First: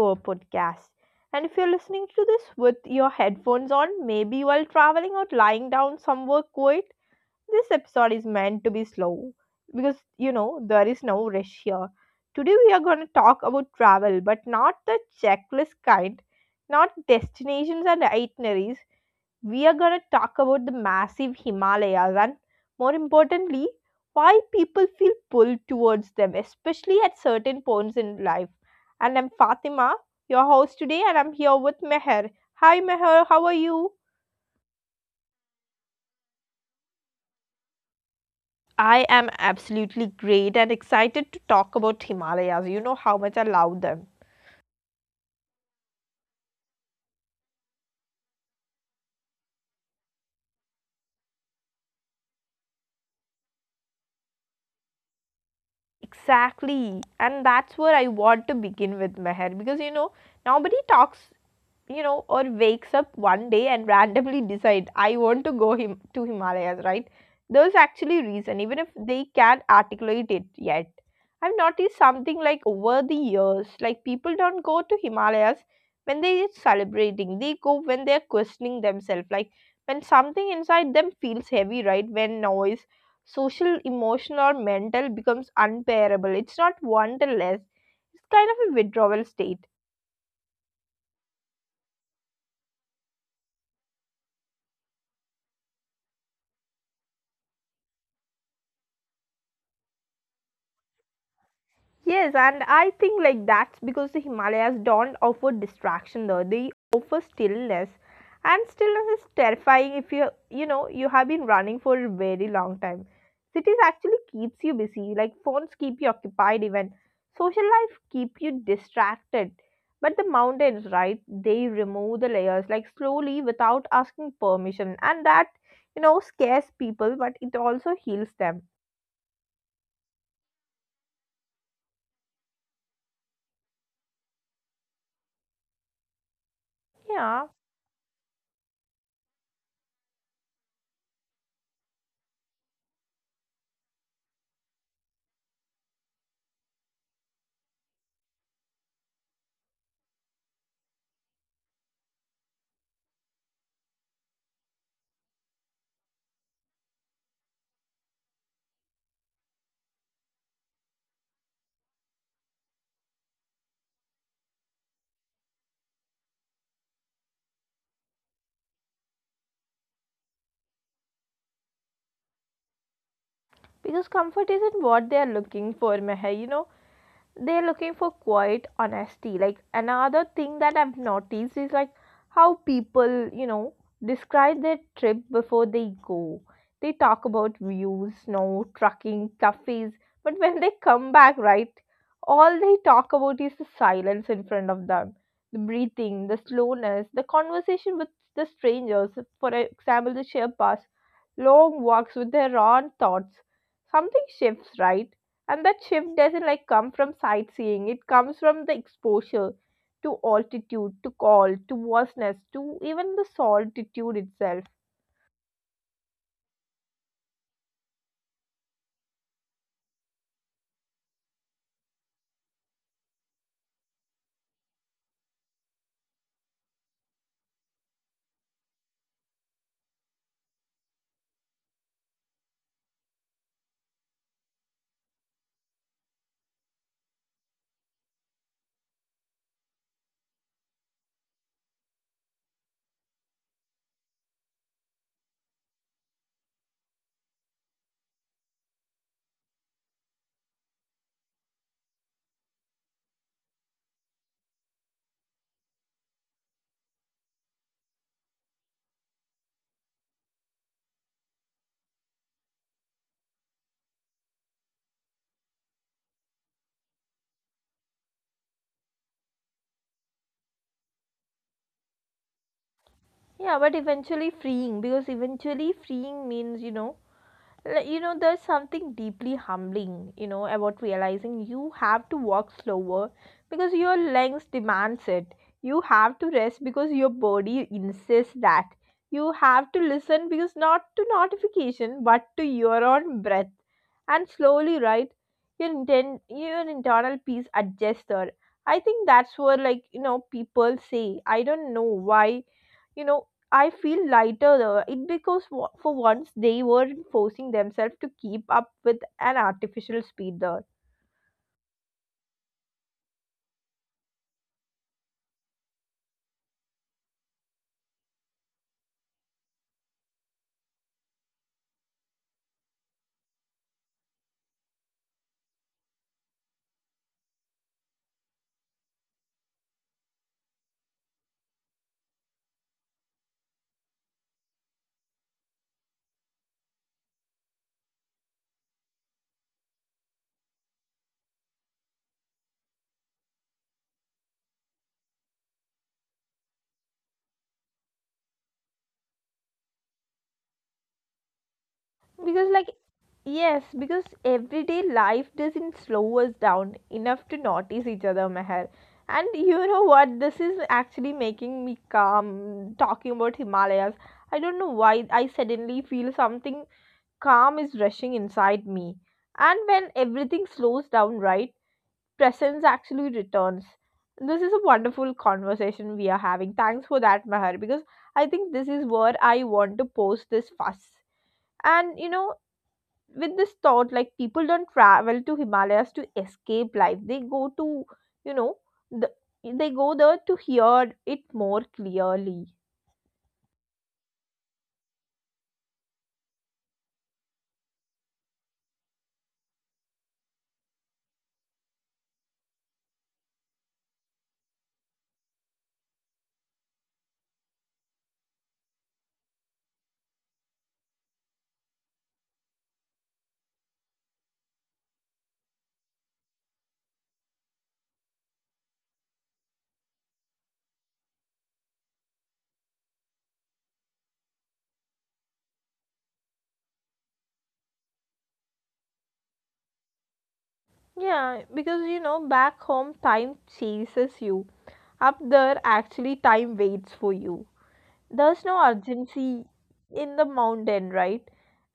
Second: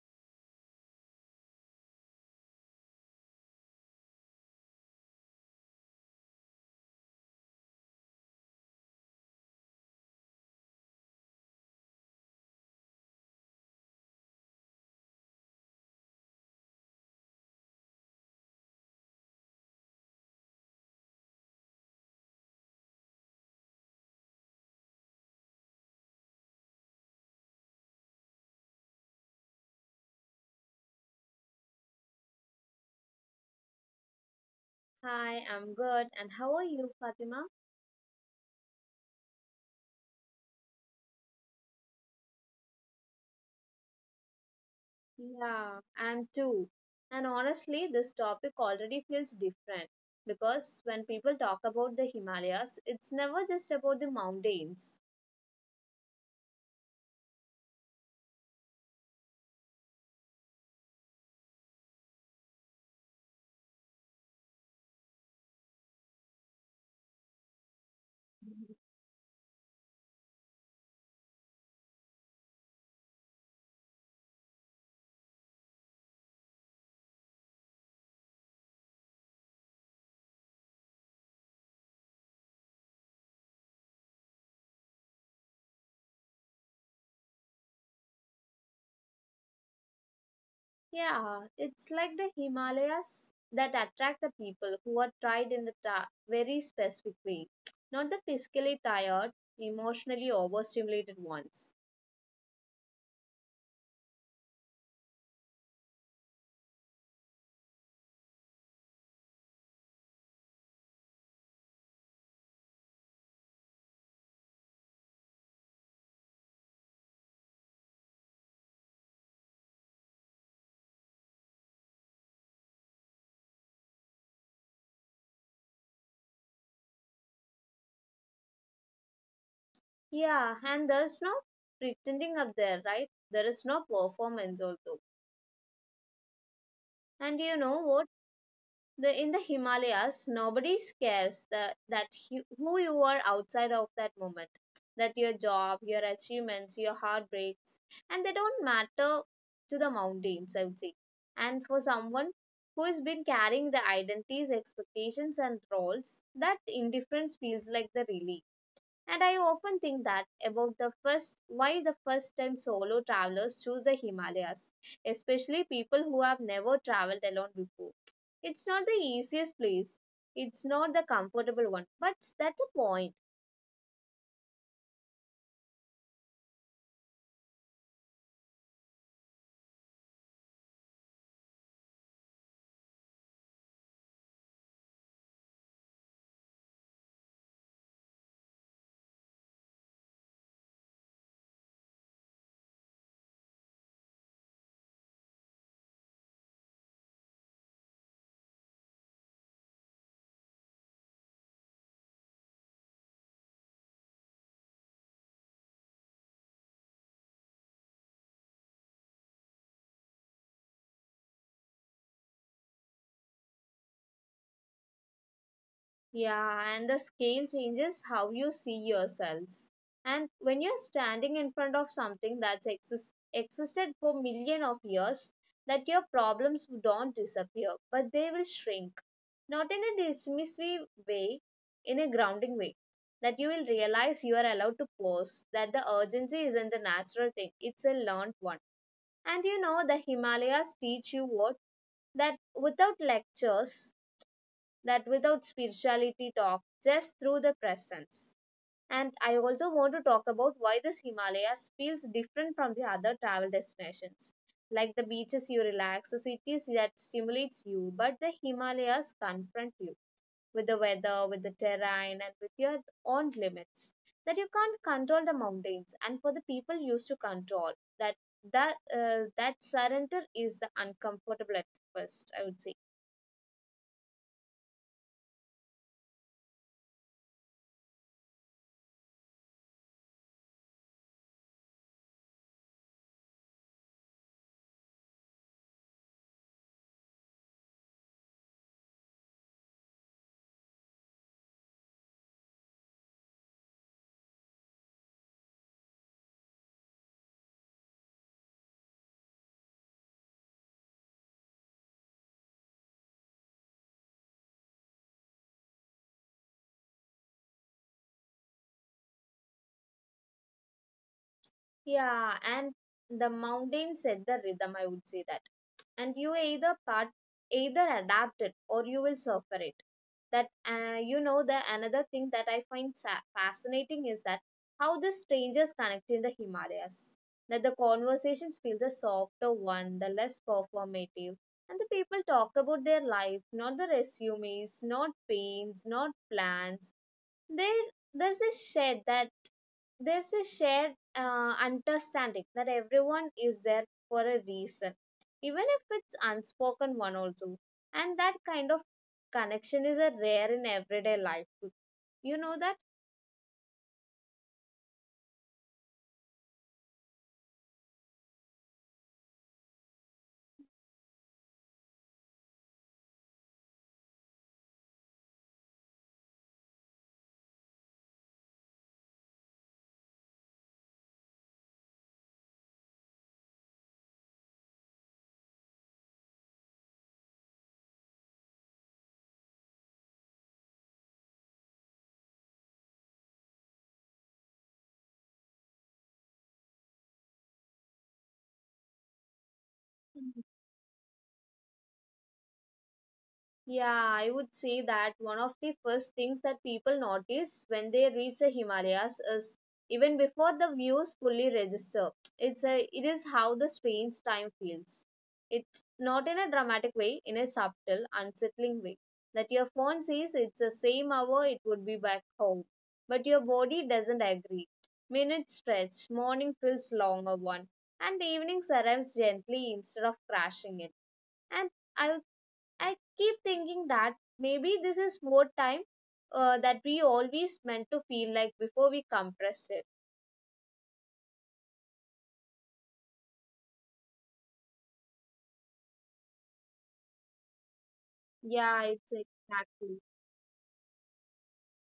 our podcast. And if you're listening to this with your headphones on, maybe while traveling or lying down somewhere quiet, this episode is meant to be slow because there is no rush here. Today we are going to talk about travel, but not the checklist kind, not destinations and itineraries. We are going to talk about the massive Himalayas and more importantly, why people feel pulled towards them, especially at certain points in life. And I'm Fatima, your host today, and I'm here with Meher. Hi Meher, how are you? Hi, I'm good. And how are you, Fatima? I am absolutely great and excited to talk about Himalayas. You know how much I love them. Yeah, I'm too. And honestly, this topic already feels different because when people talk about the Himalayas, it's never just about the mountains. Exactly. And that's where I want to begin with Meher because nobody talks, or wakes up one day and randomly decide, I want to go to Himalayas, right? There's actually reason, even if they can't articulate it yet. I've noticed something like over the years, like people don't go to Himalayas when they're celebrating. They go when they're questioning themselves, like when something inside them feels heavy, right? When noise, social, emotional, or mental becomes unbearable. It's not wanderlust. It's kind of a withdrawal state. Yeah, it's like the Himalayas that attract the people who are tried in the very specific way, not the physically tired, emotionally overstimulated ones. Yes, and I think like that's because the Himalayas don't offer distraction though. They offer stillness. And stillness is terrifying if you have been running for a very long time. Cities actually keeps you busy, like phones keep you occupied even. Social life keep you distracted. But the mountains, right? They remove the layers like slowly without asking permission. And that, scares people, but it also heals them. Yeah, and there's no pretending up there, right? There is no performance also. And you Yeah. know what? The in the Himalayas, nobody cares who you are outside of that moment. That your job, your achievements, your heartbreaks, and they don't matter to the mountains, I would say. And for someone who has been carrying the identities, expectations, and roles, that indifference feels like the relief. And I often think that about the first time solo travelers choose the Himalayas, especially people who have never traveled alone before. It's not the easiest place. It's not the comfortable one, but that's the point. Because comfort isn't what they are looking for, Meher. They're looking for quiet honesty. Like another thing that I've noticed is like how people, describe their trip before they go. They talk about views, snow, trucking, cafes, but when they come back, right, all they talk about is the silence in front of them, the breathing, the slowness, the conversation with the strangers. For example, the Sherpas, long walks with their own thoughts. Something shifts, right? And that shift doesn't like come from sightseeing. It comes from the exposure to altitude, to call, to vastness, to even the solitude itself. Yeah, and the scale changes how you see yourselves. And when you're standing in front of something that's existed for million of years, that your problems don't disappear, but they will shrink. Not in a dismissive way, in a grounding way. That you will realize you are allowed to pause, that the urgency isn't a natural thing, it's a learned one. And you know, the Himalayas teach you what? That without lectures, that without spirituality talk, just through the presence. And I also want to talk about why this Himalayas feels different from the other travel destinations. Like the beaches you relax, the cities that stimulates you, but the Himalayas confront you with the weather, with the terrain, and with your own limits. That you can't control the mountains, and for the people used to control, that that surrender is the uncomfortable at first, I would say. Yeah, but eventually freeing because eventually freeing means like there's something deeply humbling, about realizing you have to walk slower because your lungs demands it. You have to rest because your body insists that. You have to listen because not to notification but to your own breath. And slowly, right? Your intent, your internal peace adjuster. I think that's where like people say, I don't know why, you know I feel lighter though. It because for once they weren't forcing themselves to keep up with an artificial speed there. Yeah, and the mountain set the rhythm, I would say that. And you either adapt it or you will suffer it. That you know the another thing that I find fascinating is that how the strangers connect in the Himalayas. That the conversations feel the softer one, the less performative, and the people talk about their life, not the resumes, not pains, not plans. There, there's a shed that there's a shared understanding that everyone is there for a reason, even if it's unspoken one also. And that kind of connection is a rare in everyday life. You know Because that? like yes, because everyday life doesn't slow us down enough to notice each other, Meher. And you know what? This is actually making me calm talking about Himalayas. I don't know why I suddenly feel something calm is rushing inside me. And when everything slows down, right? Presence actually returns. This is a wonderful conversation we are having. Thanks for that, Mahar, because I think this is where I want to post this fuss. And with this thought, like people don't travel to Himalayas to escape life, they go to, you know, the, they go there to hear it more clearly. Yeah, I would say that one of the first things that people notice when they reach the Himalayas is even before the views fully register. It is how the strange time feels. It's not in a dramatic way, in a subtle, unsettling way. That your phone says it's the same hour it would be back home. But your body doesn't agree. Minutes stretch, morning feels longer one, and the evening arrives gently instead of crashing it. And I I keep thinking that maybe this is more time that we always meant to feel like before we compress it. Yeah, because back home, time chases you. Up there, actually, time waits for you. There's no Yeah, it's urgency exactly. in the mountain, right?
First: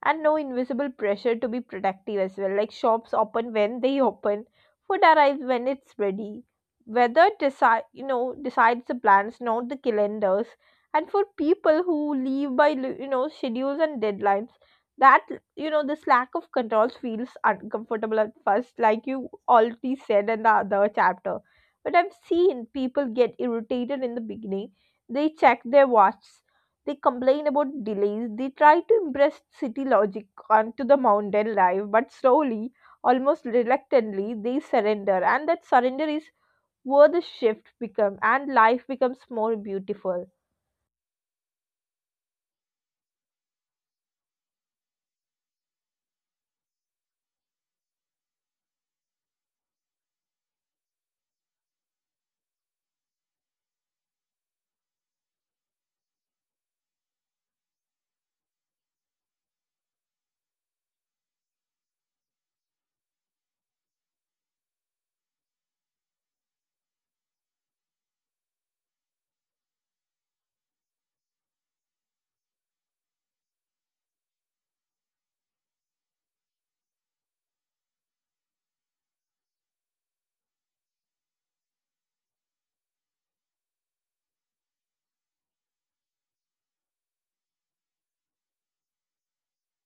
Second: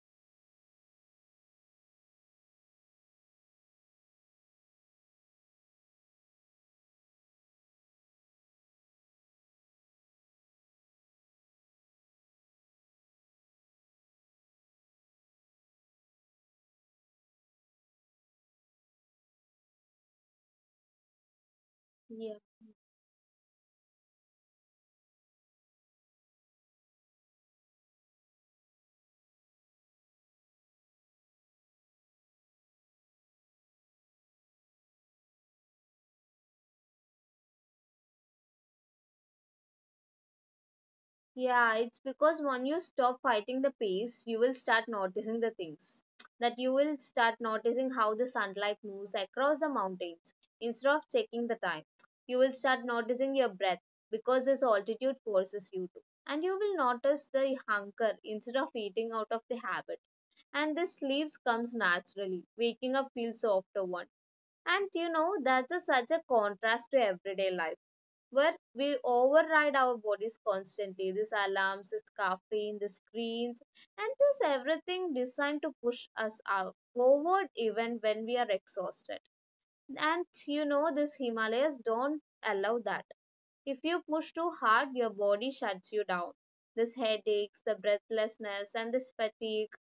And no invisible pressure to be productive as well. Like shops open when they open, food arrives when it's ready. Weather decide, decides the plans, not the calendars. And for people who live by, schedules and deadlines, that, this lack of controls feels uncomfortable at first, like you already said in the other chapter. But I've Yeah. seen people get irritated in the beginning. They check their watches. They complain about delays. They try to impress city logic onto the mountain life, but slowly, almost reluctantly, they surrender. And that surrender is where the shift becomes and life becomes more beautiful. Yeah, it's because when you stop fighting the pace, you will start noticing the things. That you will start noticing how the sunlight moves across the mountains instead of checking the time. You will start noticing your breath because this altitude forces you to. And you will notice the hunger instead of eating out of the habit. And the sleeps comes naturally. Waking up feels after one. And you know, that's such a contrast to everyday life where we override our bodies constantly. These alarms, this caffeine, the screens, and this everything designed to push us out forward even when we are exhausted. And you know, these Himalayas don't allow that. If you push too hard, your body shuts you down. This headaches, the breathlessness, and this fatigue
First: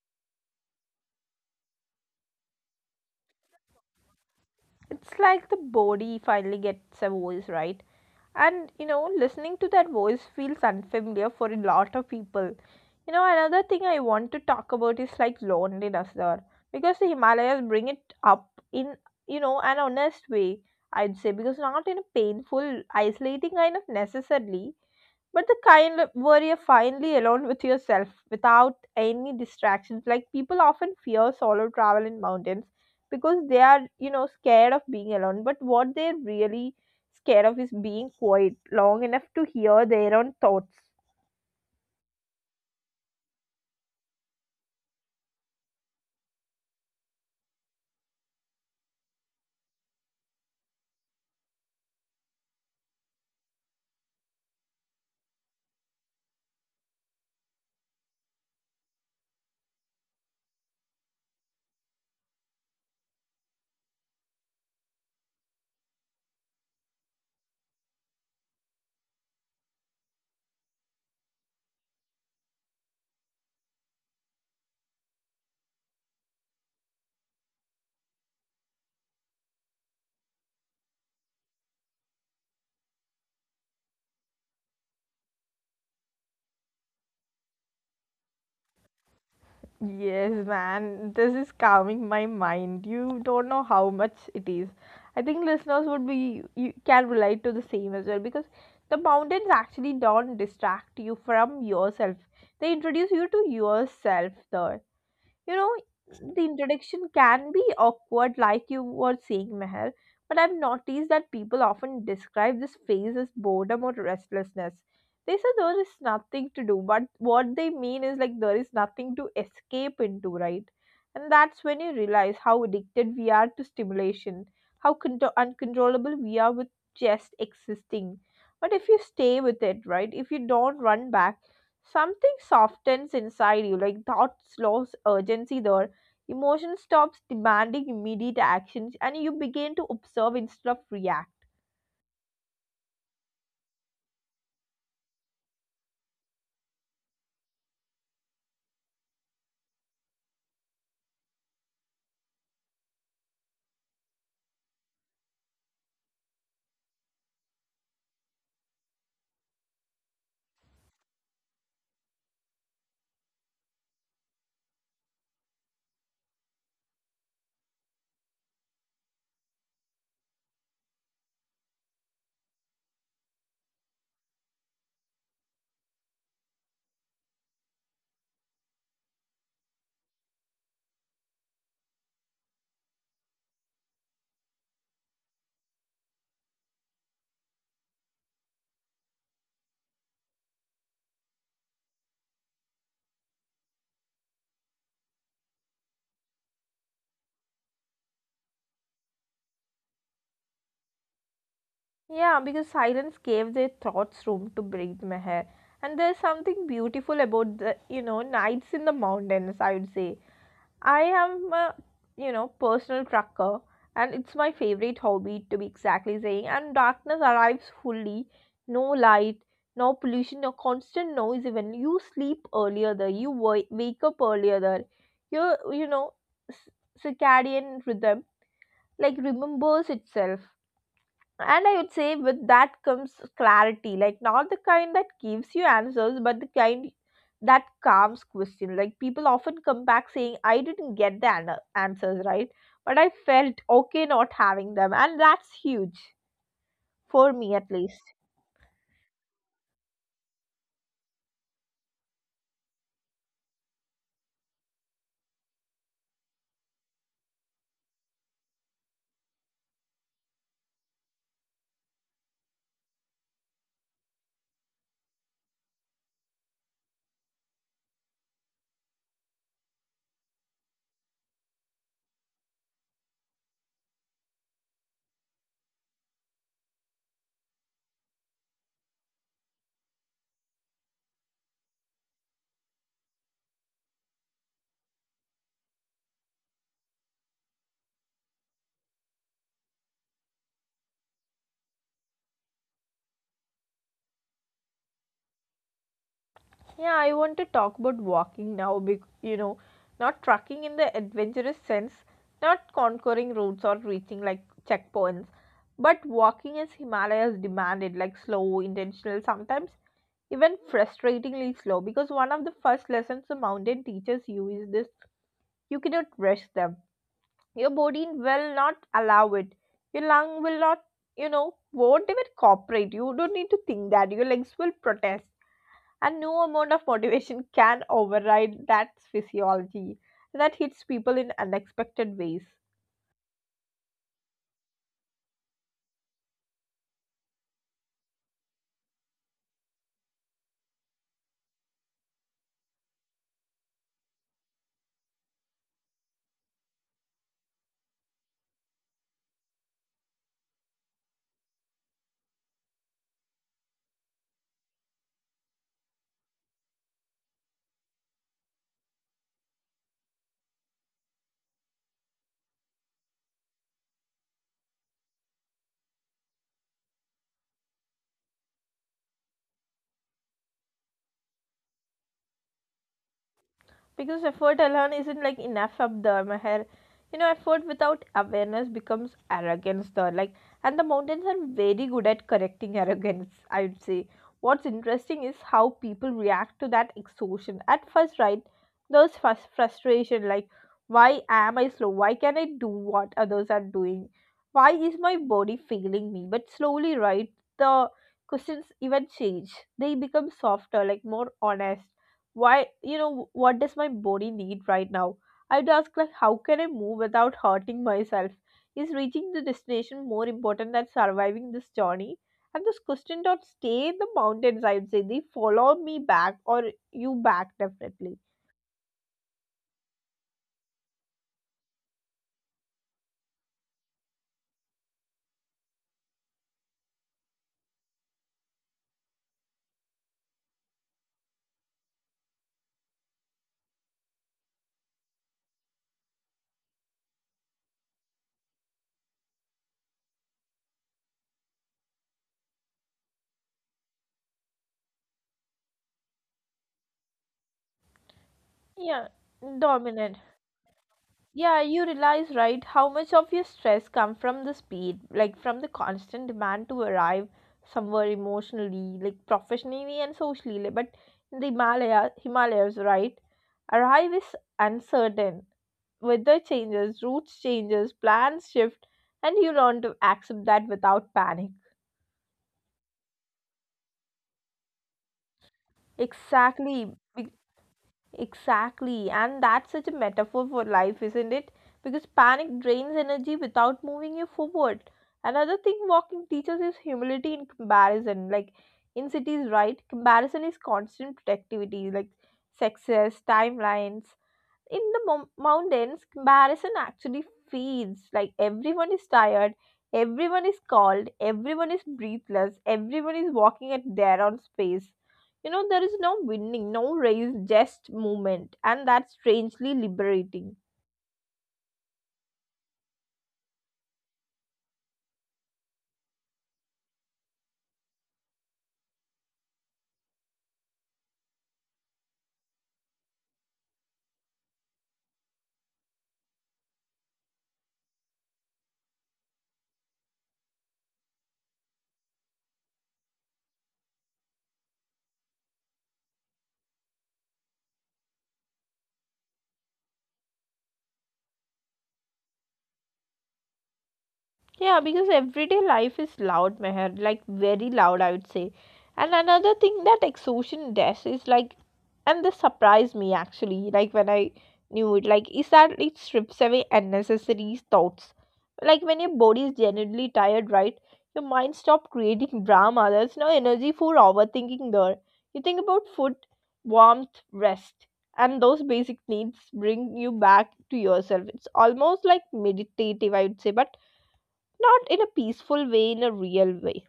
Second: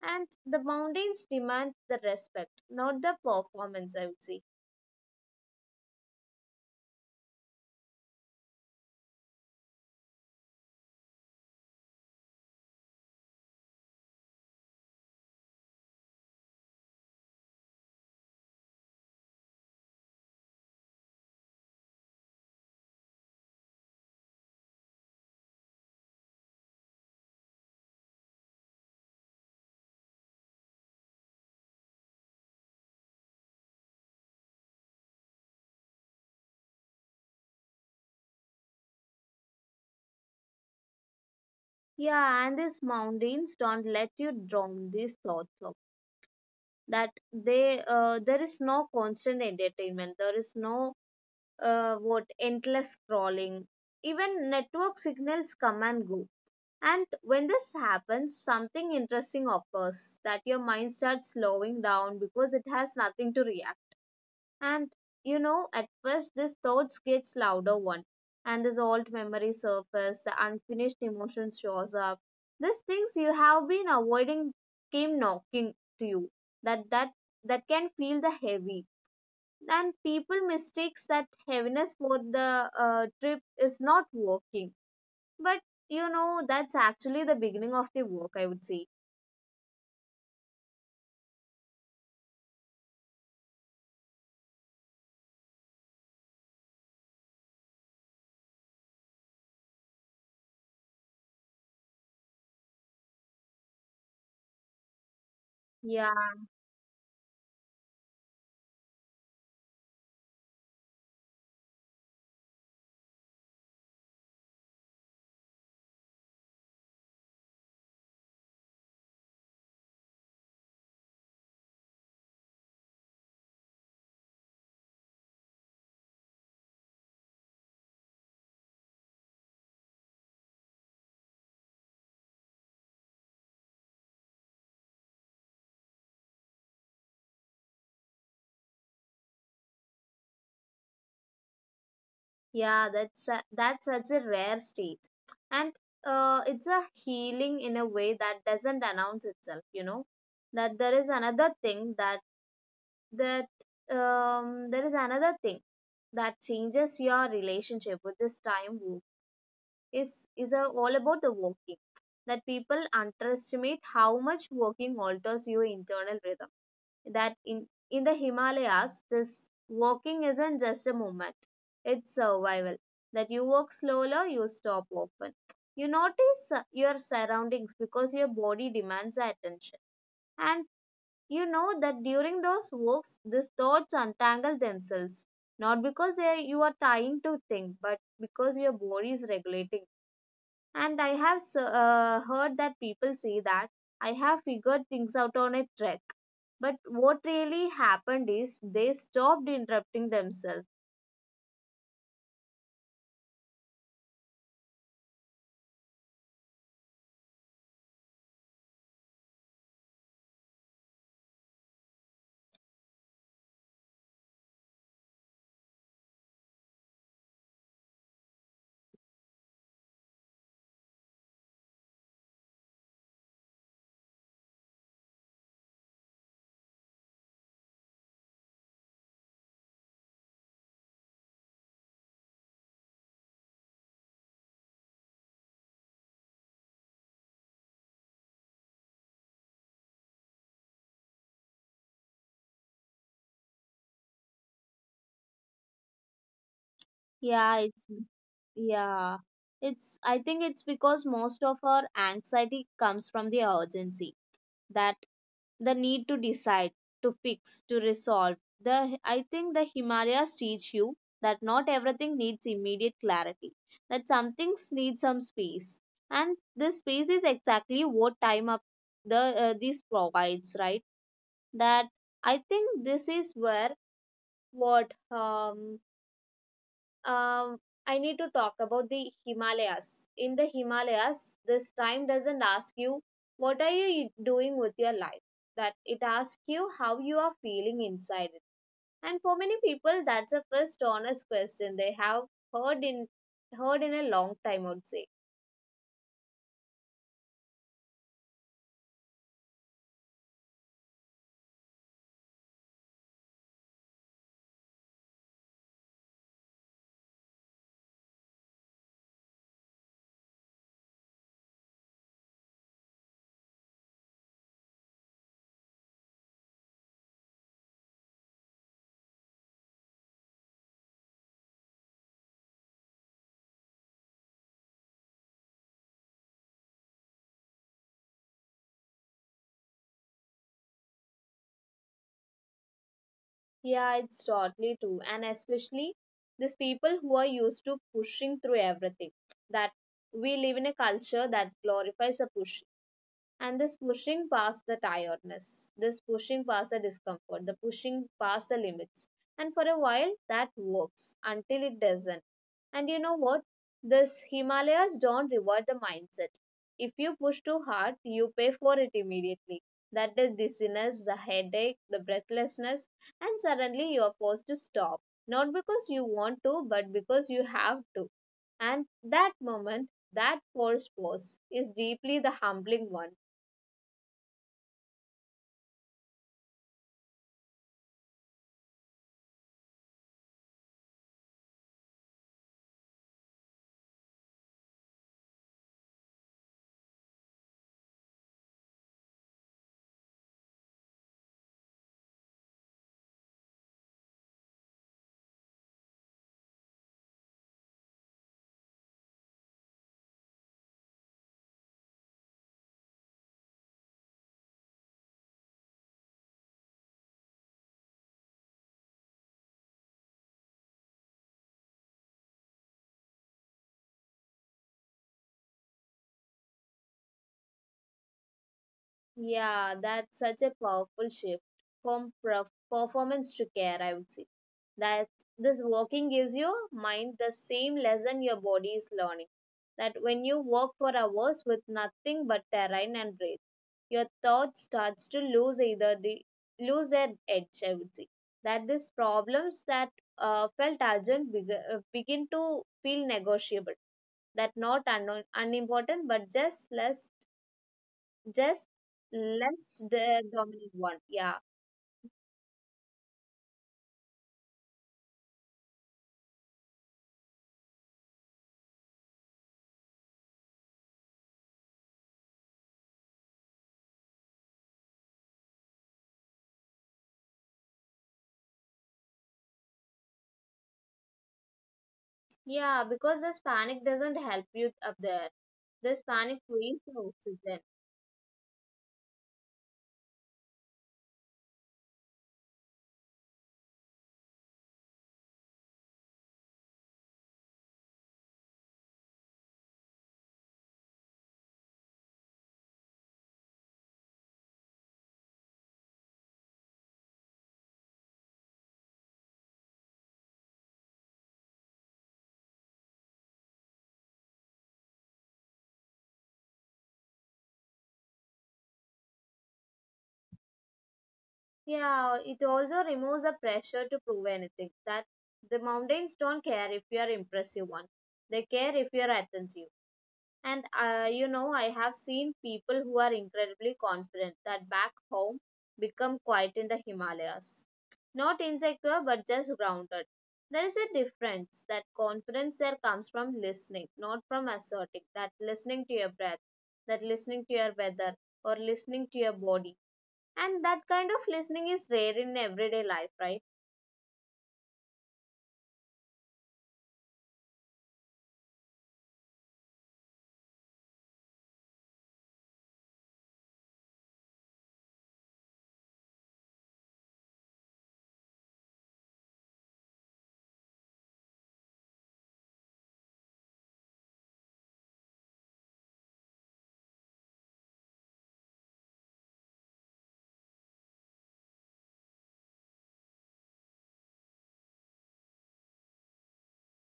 and the mountains demand the respect, not the performance, I would say. It's like the body finally gets a voice, right? And listening to that voice feels unfamiliar for a lot of people. Another thing I want to talk about is like loneliness there, because the Himalayas bring it up in, an honest way, I'd say, because not in a painful, isolating kind of necessarily, but the kind of where you're finally alone with yourself without any distractions. Like people often fear solo travel in mountains because they are, scared of being alone, but what they're really scared of is being quiet long enough to hear their own thoughts. Yeah, and these mountains don't let you drown these thoughts. Of that they There is no constant entertainment. There is no what endless scrolling. Even network signals come and go. And when this happens, something interesting occurs that your mind starts slowing down because it has nothing to react. And you know, at first this thoughts gets louder one, and this old memory surface, the unfinished emotion shows up. These things you have been avoiding came knocking to you. That that that can feel the heavy. And people mistakes that heaviness for the trip is not working. But you know, that's actually the beginning of the work. I would say. Yes, man, this is calming my mind. You don't know how much it is. I think listeners would be you can relate to the same as well because the mountains actually don't distract you from yourself. They introduce you to yourself there. You know, Yeah. the introduction can be awkward, like you were saying, Meher, but I've noticed that people often describe this phase as boredom or restlessness. They say there is nothing to do, but what they mean is like there is nothing to escape into, right? And that's when you realize how addicted we are to stimulation, how uncontrollable we are with just existing. But if you stay with it, right? If you don't run back, something softens inside you like thoughts lose urgency there. Emotion stops demanding immediate actions and you begin to observe instead of react. Yeah, that's such a rare state, and it's a healing in a way that doesn't announce itself. You know that there is another thing that um there is another thing that changes your relationship with this time is all about the walking. That people underestimate how much walking alters your internal rhythm that in the Himalayas, this walking isn't just a movement, it's survival. That you walk slower, you stop often. You notice your surroundings because your body demands attention. And you know that during those walks, these thoughts untangle themselves. Not because you are trying to think, but because your body is regulating. And I have heard that people say that I have figured things out on a trek. But what really happened is they stopped interrupting themselves. Yeah, because silence gave their thoughts room to breathe, Meher. And there's something beautiful about the, nights in the mountains, I would say. I am a, personal trucker, and it's my favorite hobby to be exactly saying. And darkness arrives fully. No light, no pollution, no constant noise. Even you sleep earlier there, you wake up earlier there. Your, c- circadian rhythm like remembers itself. And I would say with that comes clarity, like not the kind that gives you answers, but the kind that calms question. Like people often come back saying, I didn't get the answers, right, but I felt okay not having them. And that's huge for me Yeah, at it's least. yeah. It's I think it's because most of our anxiety comes from the urgency that the need to decide, to fix, to resolve. The I think the Himalayas teach you that not everything needs immediate clarity, that some things need some space, and this space is exactly what time up the this provides, right? That I think this is where what um, I need to talk about the Himalayas. In the Himalayas, this time doesn't ask you what are you doing with your life. That it asks you how you are feeling inside it. And for many people, that's the first honest question they have heard in heard in a long time. I would say. Yeah, I want to talk about walking now, not trucking in the adventurous sense, not conquering routes or reaching like checkpoints, but walking as Himalayas demanded, like slow, intentional, sometimes even frustratingly slow, because one of the first lessons the mountain teaches you is this: you cannot rush them. Your body will not allow it. Your lung will not, won't even cooperate. You don't need to think that your legs will protest, and no amount of motivation can override that physiology that hits people in unexpected ways. Yeah, it's totally true. And especially these people who are used to pushing through everything. That we live in a culture that glorifies a pushing and this pushing past the tiredness, this pushing past the discomfort, the pushing past the limits. And for a while, that works until it doesn't. And you know what? This Himalayas don't reward the mindset. If you push too hard, you pay for it immediately. That is dizziness, the headache, the breathlessness, and suddenly you are forced to stop. Not because you want to, but because you have to. And that moment, that forced pause, is deeply the humbling one. Because effort alone isn't like enough of the Meher. Effort without awareness becomes arrogance though, like. And the mountains are very good at correcting arrogance, I would say. What's interesting is how people react to that exhaustion at first, right? There's first frustration like, why am I slow? Why can I do what others are doing? Why is my body failing me? But slowly, right? The questions even change. They become softer, like more honest. Why, what does my body need right now? I'd ask like, how can I move without hurting myself? Is reaching the destination more important than surviving this journey? And this question don't stay in the mountains, I'd say. They follow me back, or you back, definitely. Yeah, that's such a powerful shift from performance to care, I would say. That this walking gives your mind the same lesson your body is learning. That when you walk for hours with nothing but terrain and breath, your thought starts to lose their edge, I would say. That these problems that felt urgent begin to feel negotiable. That not unimportant, but just less just Yeah, let's dominant. the dominant one. Yeah. Yeah, you realize, right, how much of your stress come from the speed, like from the constant demand to arrive somewhere emotionally, like professionally and socially. Like, but in the Himalayas, right, arrive is uncertain. Weather changes, routes changes, plans shift, and you learn to accept that without panic. Yeah, because this panic doesn't help you up there. This panic Exactly, wastes the oxygen. exactly, and that's such a metaphor for life, isn't it? Because panic drains energy without moving you forward. Another thing walking teaches is humility in comparison. Like in cities, right? Comparison is constant productivity, like success, timelines. In the mountains, comparison actually feeds, like everyone is tired, everyone is cold, everyone is breathless, everyone is walking at their own space. There is no winning, no race, just movement. And that's strangely liberating. Yeah, it also removes the pressure to prove anything. That the mountains don't care if you are impressive one. They care if you are attentive. And you know, I have seen people who are incredibly confident that back home become quiet in the Himalayas. Not insecure, but just grounded. There is a difference. That confidence there comes from listening, not from asserting. That listening to your breath, that listening to your weather, or listening to your body. And that kind of listening is rare in everyday life, right? Yeah, because everyday life is loud, Meher, like very loud, I would say. And another thing that exhaustion does is like, and this surprised me actually, like when I knew it, like, is that it strips away unnecessary thoughts. Like when your body is genuinely tired, right? Your mind stops creating drama. There's no energy for overthinking there. You think about food, warmth, rest, and those basic needs bring you back to yourself. It's almost like meditative, I would say, but not in a peaceful way, in a real way.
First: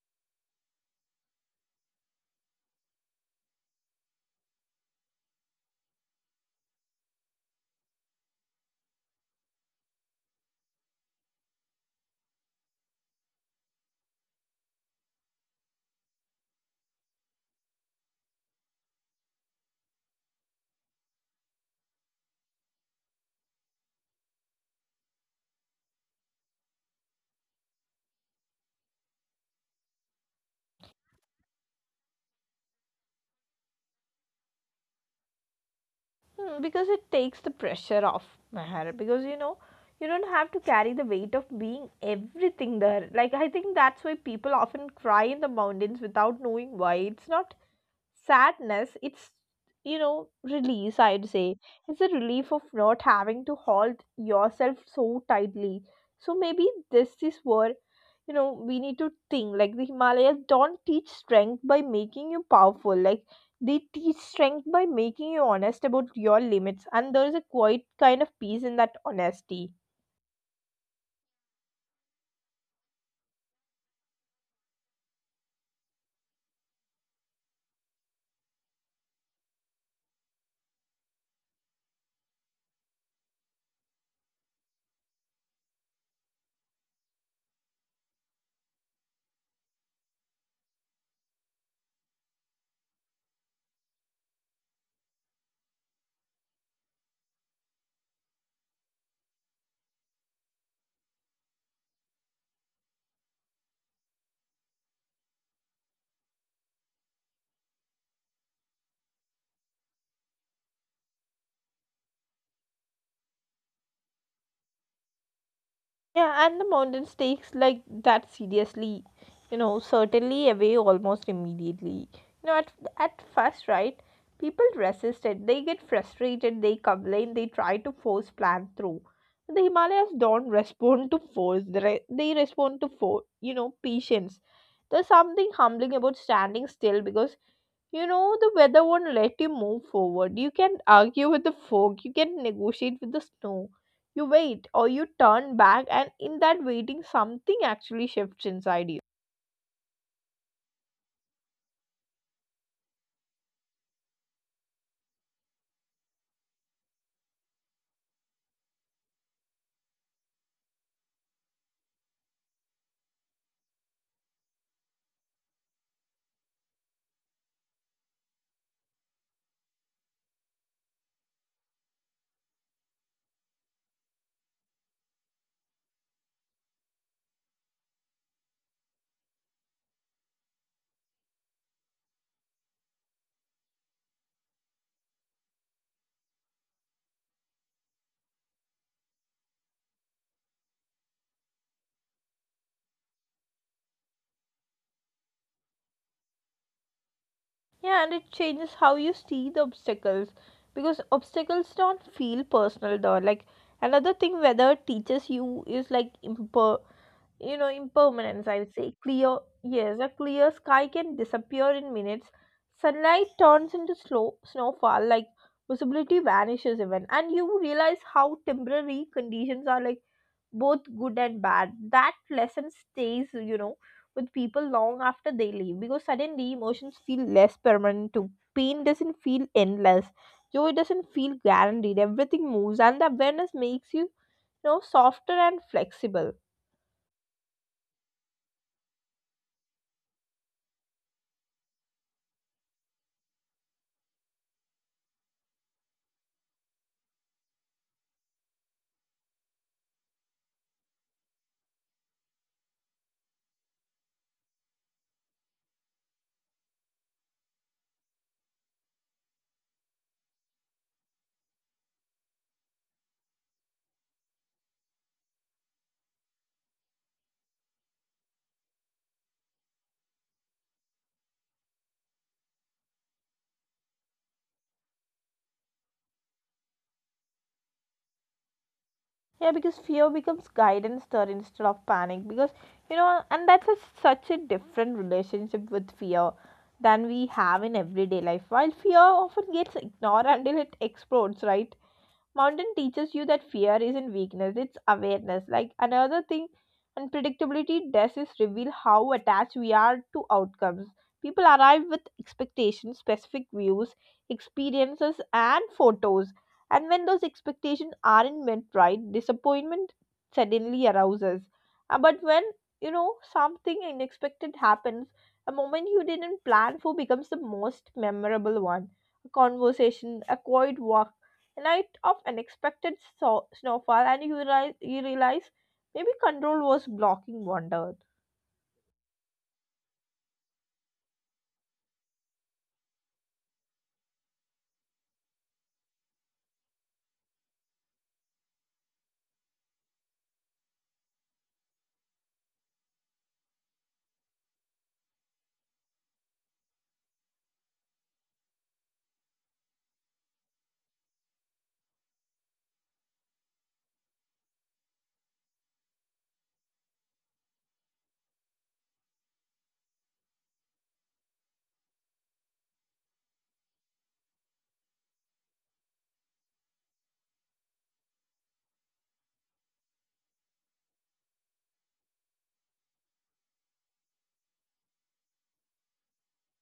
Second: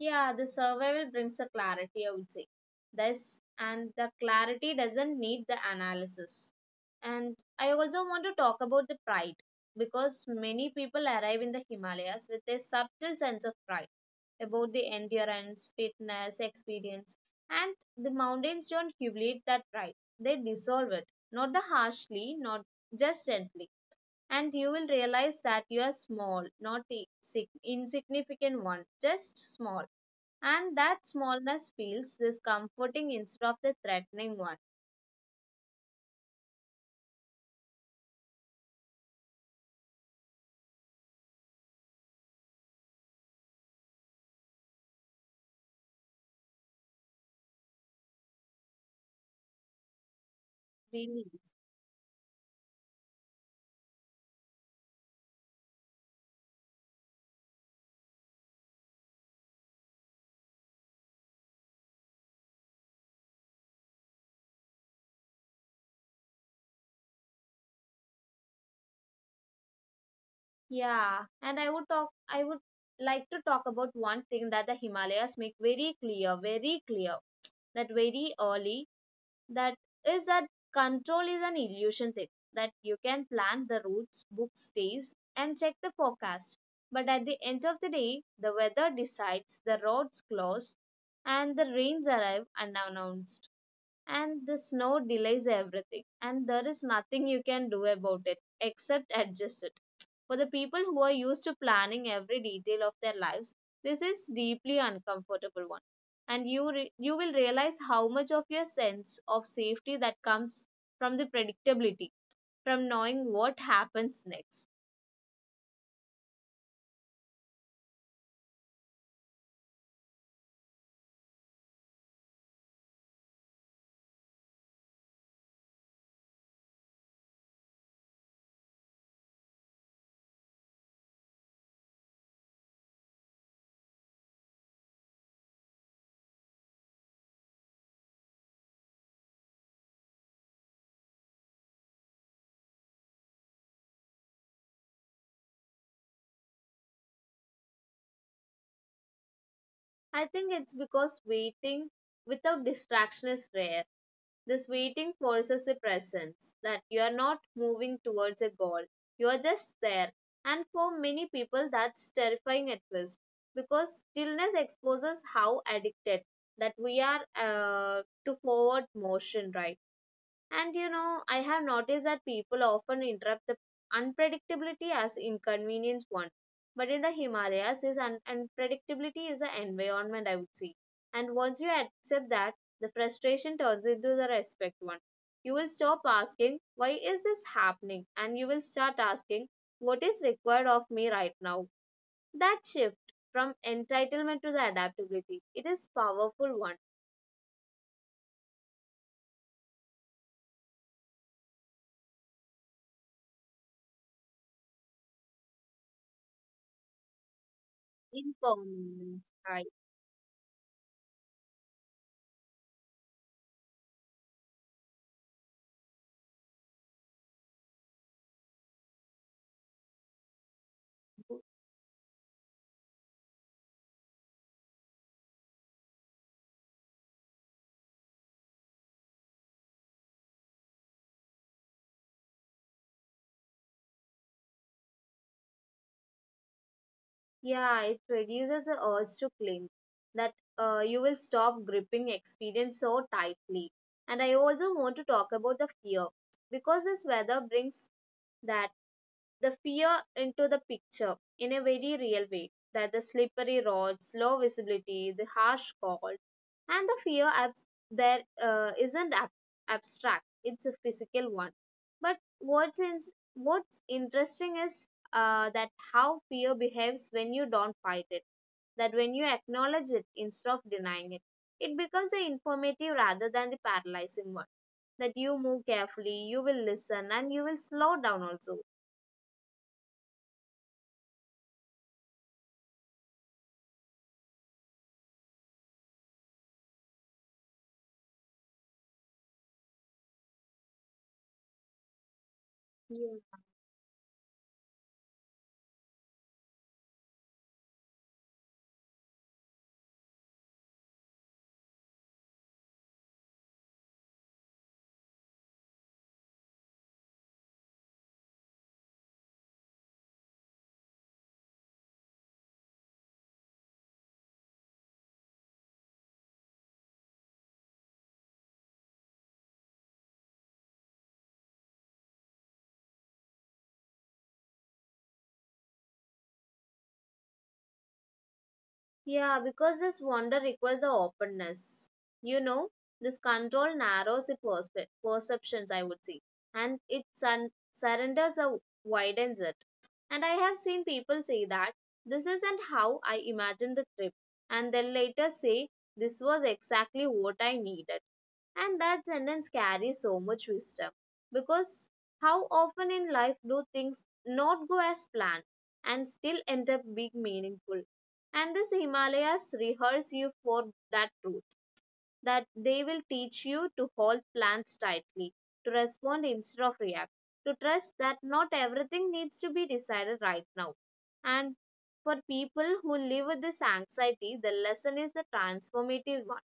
Yeah, the survival brings a clarity, I would say. This and the clarity doesn't need the analysis. And I also want to talk about the pride because many people arrive in the Himalayas with a subtle sense of pride about the endurance, fitness, experience, and the mountains don't humiliate that pride. They dissolve it, not the harshly, not just gently. And you will realize that you are small, not a insignificant one, just small and that smallness feels this comforting instead of the threatening one. Because it takes the pressure off, Meher. Because you don't have to carry the weight of being everything there. I think that's why people often cry in the mountains without knowing why. It's not sadness, it's, release, Really. I'd say. It's a relief of not having to hold yourself so tightly. So maybe this is where, we need to think, like, the Himalayas don't teach strength by making you powerful. They teach strength by making you honest about your limits, and there is a quite kind of peace in that honesty. Yeah, and I would like to talk about one thing that the Himalayas make very clear that very early that is that control is an illusion thing that you can plan the routes, book stays, and check the forecast. But at the end of the day, the weather decides, the roads close, and the rains arrive unannounced. And the snow delays everything, and there is nothing you can do about it except adjust it. For the people who are used to planning every detail of their lives, this is deeply uncomfortable one. And you will realize how much of your sense of safety that comes from the predictability, from knowing what happens next. Yeah, and the mountains takes like that seriously, you know, certainly away almost immediately. You know, at first, right, people resist it. They get frustrated, they complain, they try to force plan through. The Himalayas don't respond to force, they, they respond to, you know, patience. There's something humbling about standing still because, you know, the weather won't let you move forward. You can argue with the fog, you can negotiate with the snow, you wait or you turn back, and in that waiting something actually shifts inside you. I think it's because waiting without distraction is rare. This waiting forces a presence, that you are not moving towards a goal, you are just there. And for many people, that's terrifying at first because stillness exposes how addicted that we are to forward motion, right? And you know, I have noticed that people often interrupt the unpredictability as inconvenience one. But in the Himalayas, this unpredictability is the environment, I would say. And once you accept that, the frustration turns into the respect one. You will stop asking, why is this happening? And you will start asking, what is required of me right now? That shift from entitlement to the adaptability, it is powerful one. Yeah, and it changes how you see the obstacles, because obstacles don't feel personal though. Like another thing weather teaches you is like you know, impermanence, I would say, clear. Impermanence, right? Yes, a clear sky can disappear in minutes. Sunlight turns into slow snowfall, like visibility vanishes even, and you realize how temporary conditions are, like both good and bad. That lesson stays, you know, with people long after they leave, because suddenly emotions feel less permanent too. Pain doesn't feel endless, joy doesn't feel guaranteed. Everything moves, and the awareness makes you know softer and flexible. Yeah, it reduces the urge to cling, that you will stop gripping experience so tightly. And I also want to talk about the fear, because this weather brings that the fear into the picture in a very real way, that the slippery roads, low visibility, the harsh cold, and the fear there isn't abstract, it's a physical one. But what's interesting is that how fear behaves when you don't fight it, that when you acknowledge it instead of denying it, it becomes an informative rather than the paralyzing one. That you move carefully, you will listen, and you will slow down also. Yeah, because fear becomes guidance there instead of panic. Because you know, and that's such a different relationship with fear than we have in everyday life, while fear often gets ignored until it explodes, right? Mountain teaches you that fear isn't weakness, it's awareness. Like another thing, unpredictability does is reveal how attached we are to outcomes. People arrive with expectations, specific views, experiences, and photos. And when those expectations aren't met, right, disappointment suddenly arouses. But when, you know, something unexpected happens, a moment you didn't plan for becomes the most memorable one: a conversation, a quiet walk, a night of unexpected snowfall. And you realize, maybe control was blocking wonder. Yeah, because this wonder requires the openness. You know, this control narrows the perceptions, I would say, and it surrenders or widens it. And I have seen people say that this isn't how I imagined the trip, and then later say this was exactly what I needed. And that sentence carries so much wisdom, because how often in life do things not go as planned and still end up being meaningful? And these Himalayas rehearse you for that truth, that they will teach you to hold plans tightly, to respond instead of react, to trust that not everything needs to be decided right now. And for people who live with this anxiety, the lesson is the transformative one.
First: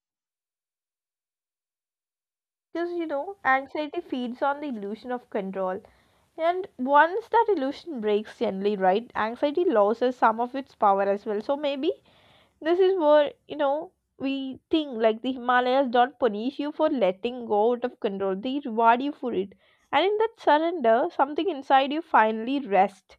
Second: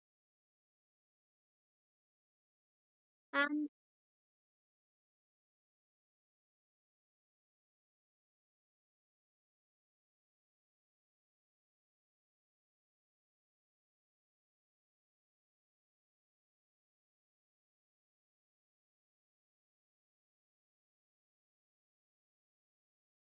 Because, you know, And anxiety feeds on the illusion of control, and once that illusion breaks, generally, right, anxiety loses some of its power as well. So maybe this is where, you know, we think, like, the Himalayas don't punish you for letting go out of control, they reward you for it. And in that surrender, something inside you finally rests.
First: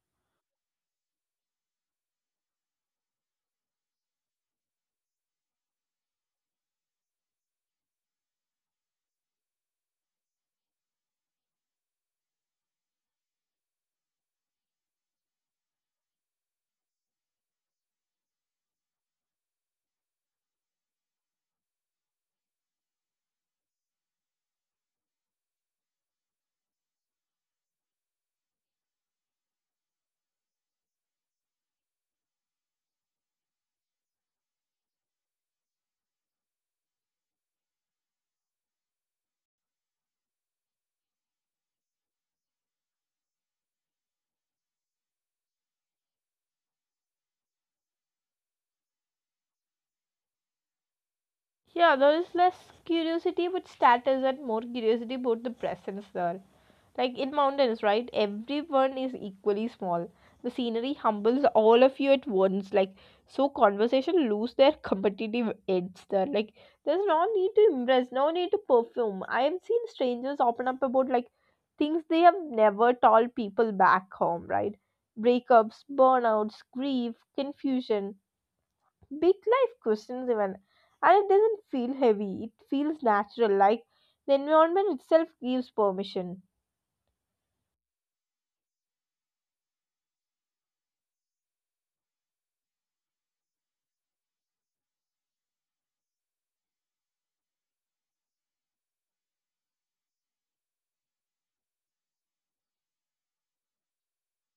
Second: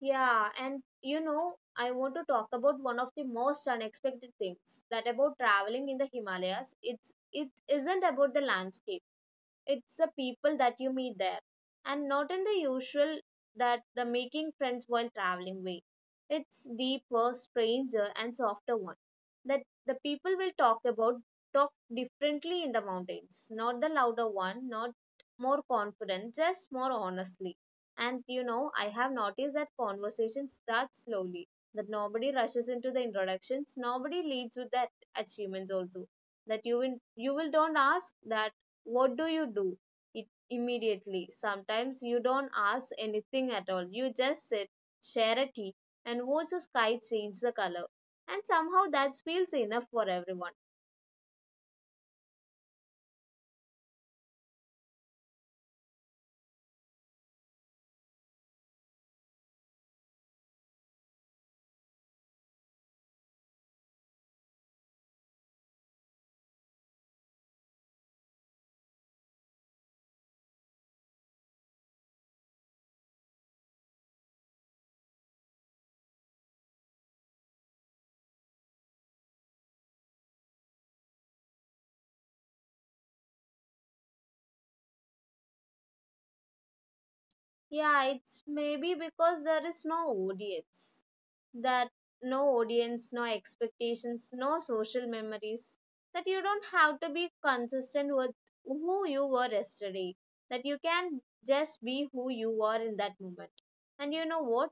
yeah, and you know, I want to talk about one of the most unexpected things that about traveling in the Himalayas. It isn't about the landscape. It's the people that you meet there, and not in the usual, that the making friends while traveling way. It's deeper, stranger, and softer one. That the people will talk differently in the mountains. Not the louder one, not more confident, just more honestly. And you know, I have noticed that conversation starts slowly. That nobody rushes into the introductions, nobody leads with that achievements also, that you will don't ask that what do you do? It immediately. Sometimes you don't ask anything at all. You just sit, share a tea, and watch the sky change the color. And somehow that feels enough for everyone. Yeah, there is less curiosity but status, and more curiosity about the presence there. Like in mountains, right? Everyone is equally small. The scenery humbles all of you at once. Like, so conversation lose their competitive edge there. Like, there's no need to impress, no need to perfume. I have seen strangers open up about, like, things they have never told people back home, right? Breakups, burnouts, grief, confusion, big life questions even. And it doesn't feel heavy, it feels natural. Like, the environment itself gives permission. Yeah, it's maybe because there is no audience. That no audience, no expectations, no social memories. That you don't have to be consistent with who you were yesterday. That you can just be who you are in that moment. And you know what?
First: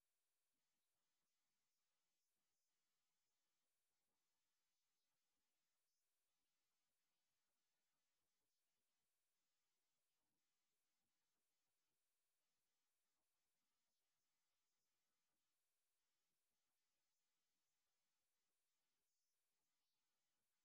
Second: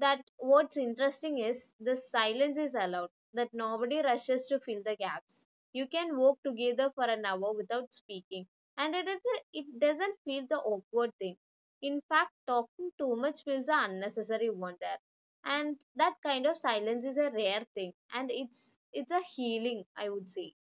That what's interesting is this silence is allowed, that nobody rushes to fill the gaps. You can walk together for an hour without speaking, and it doesn't feel the awkward thing. In fact, talking too much feels an unnecessary one there. And that kind of silence is a rare thing, and it's a healing, I would say.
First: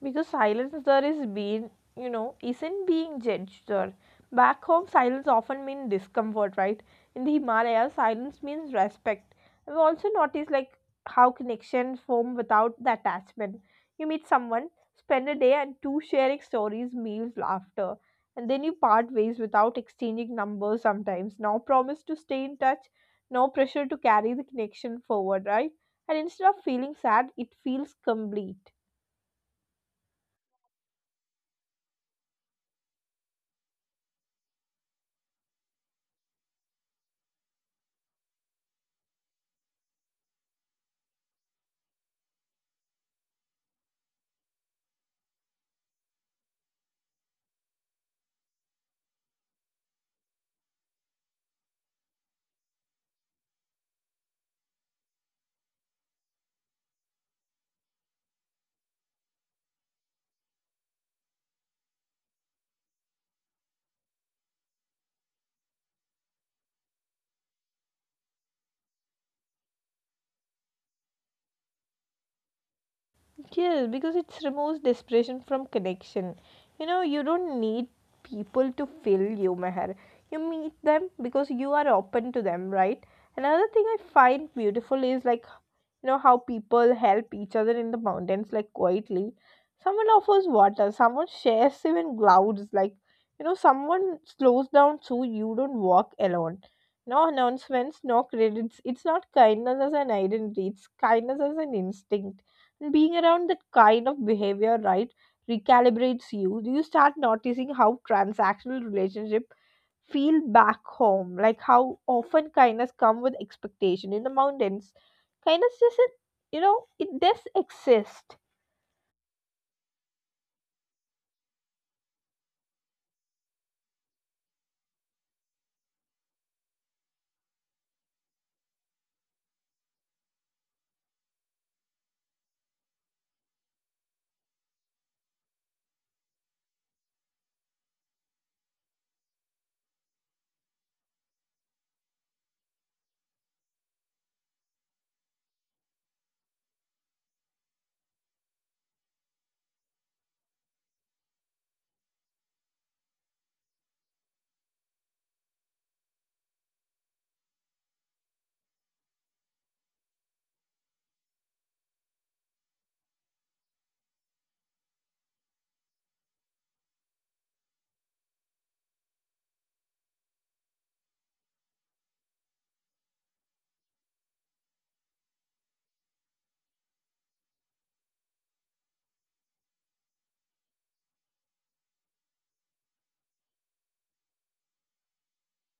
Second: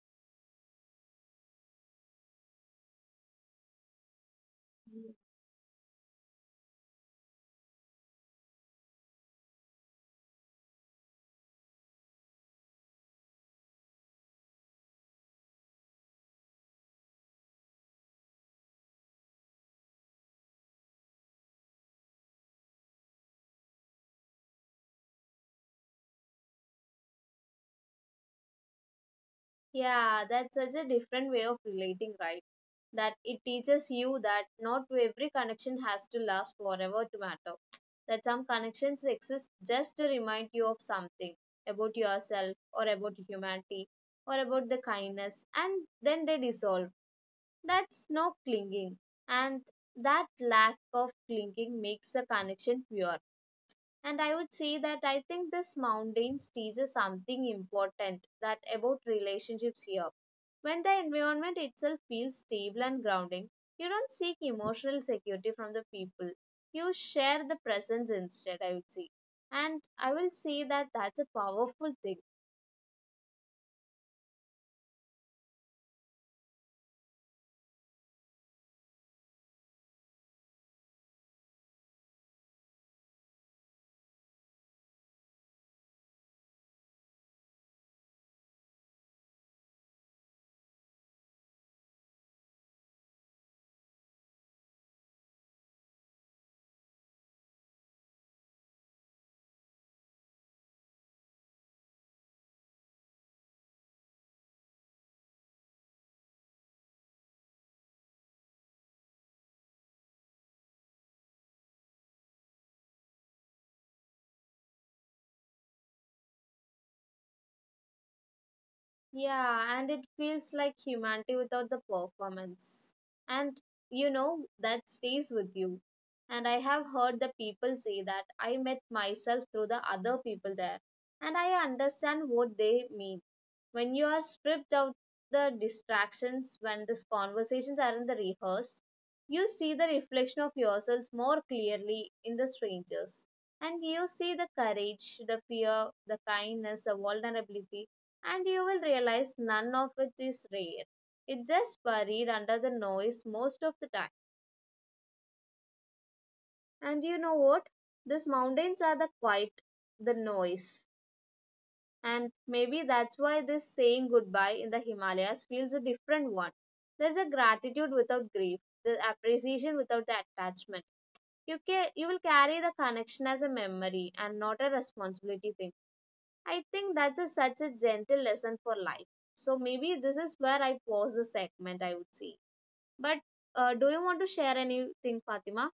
Because silence there is being, isn't being judged there. Back home silence often means discomfort, right? In the Himalayas silence means respect. I've also noticed, like, how connections form without the attachment. You meet someone, spend a day and two sharing stories, meals, laughter, and then you part ways without exchanging numbers, sometimes no promise to stay in touch, no pressure to carry the connection forward, right? And instead of feeling sad, it feels complete. Yeah, that's such a different way of relating, right? That it teaches you that not every connection has to last forever to matter. That some connections exist just to remind you of something about yourself, or about humanity, or about the kindness, and then they dissolve. That's no clinging. And that lack of clinging makes a connection pure. And I would say that I think this mountains teaches something important that about relationships here. When the environment itself feels stable and grounding, you don't seek emotional security from the people. You share the presence instead, I would say. And I will say that that's a powerful thing. Yes, because it removes desperation from connection. You know, you don't need people to fill you, Meher. You meet them because you are open to them, right? Another thing I find beautiful is, like, you know, how people help each other in the mountains, like, quietly. Someone offers water, someone shares even clouds, like, you know, someone slows down so you don't walk alone. No announcements, no credits. It's not kindness as an identity, it's kindness as an instinct. And being around that kind of behavior, right, recalibrates you. You start noticing how transactional relationship feel back home, like how often kindness come with expectation. In the mountains kindness doesn't, you know, it does exist. Yeah, and it feels like humanity without the performance. And you know, that stays with you. And I have heard the people say that I met myself through the other people there. And I understand what they mean, when you are stripped out the distractions, when these conversations aren't the rehearsed, you see the reflection of yourselves more clearly in the strangers. And you see the courage, the fear, the kindness, the vulnerability, and you will realize none of it is rare. It's just buried under the noise most of the time. And you know what? These mountains are the quiet, the noise. And maybe that's why this saying goodbye in the Himalayas feels a different one. There's a gratitude without grief, the appreciation without the attachment. You will carry the connection as a memory and not a responsibility thing. I think that's a, such a gentle lesson for life. So maybe this is where I pause the segment, I would say. But do you want to share anything, Fatima?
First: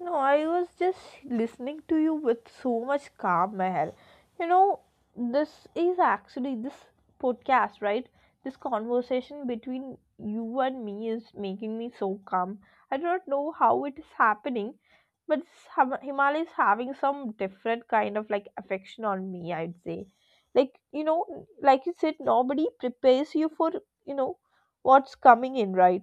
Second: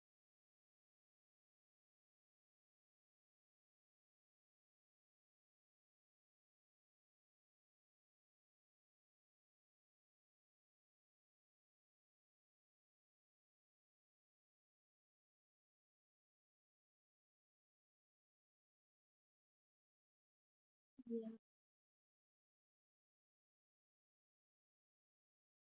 No, I was just listening to you with so much calm, Meher. You know, this is actually, this podcast, right? This conversation between you and me is making me so calm. I do not know how it is happening, but this Himalaya is having some different kind of, like, affection on me, I'd say. Like, you know, Yeah. like you said, nobody prepares you for, you know, what's coming in, right?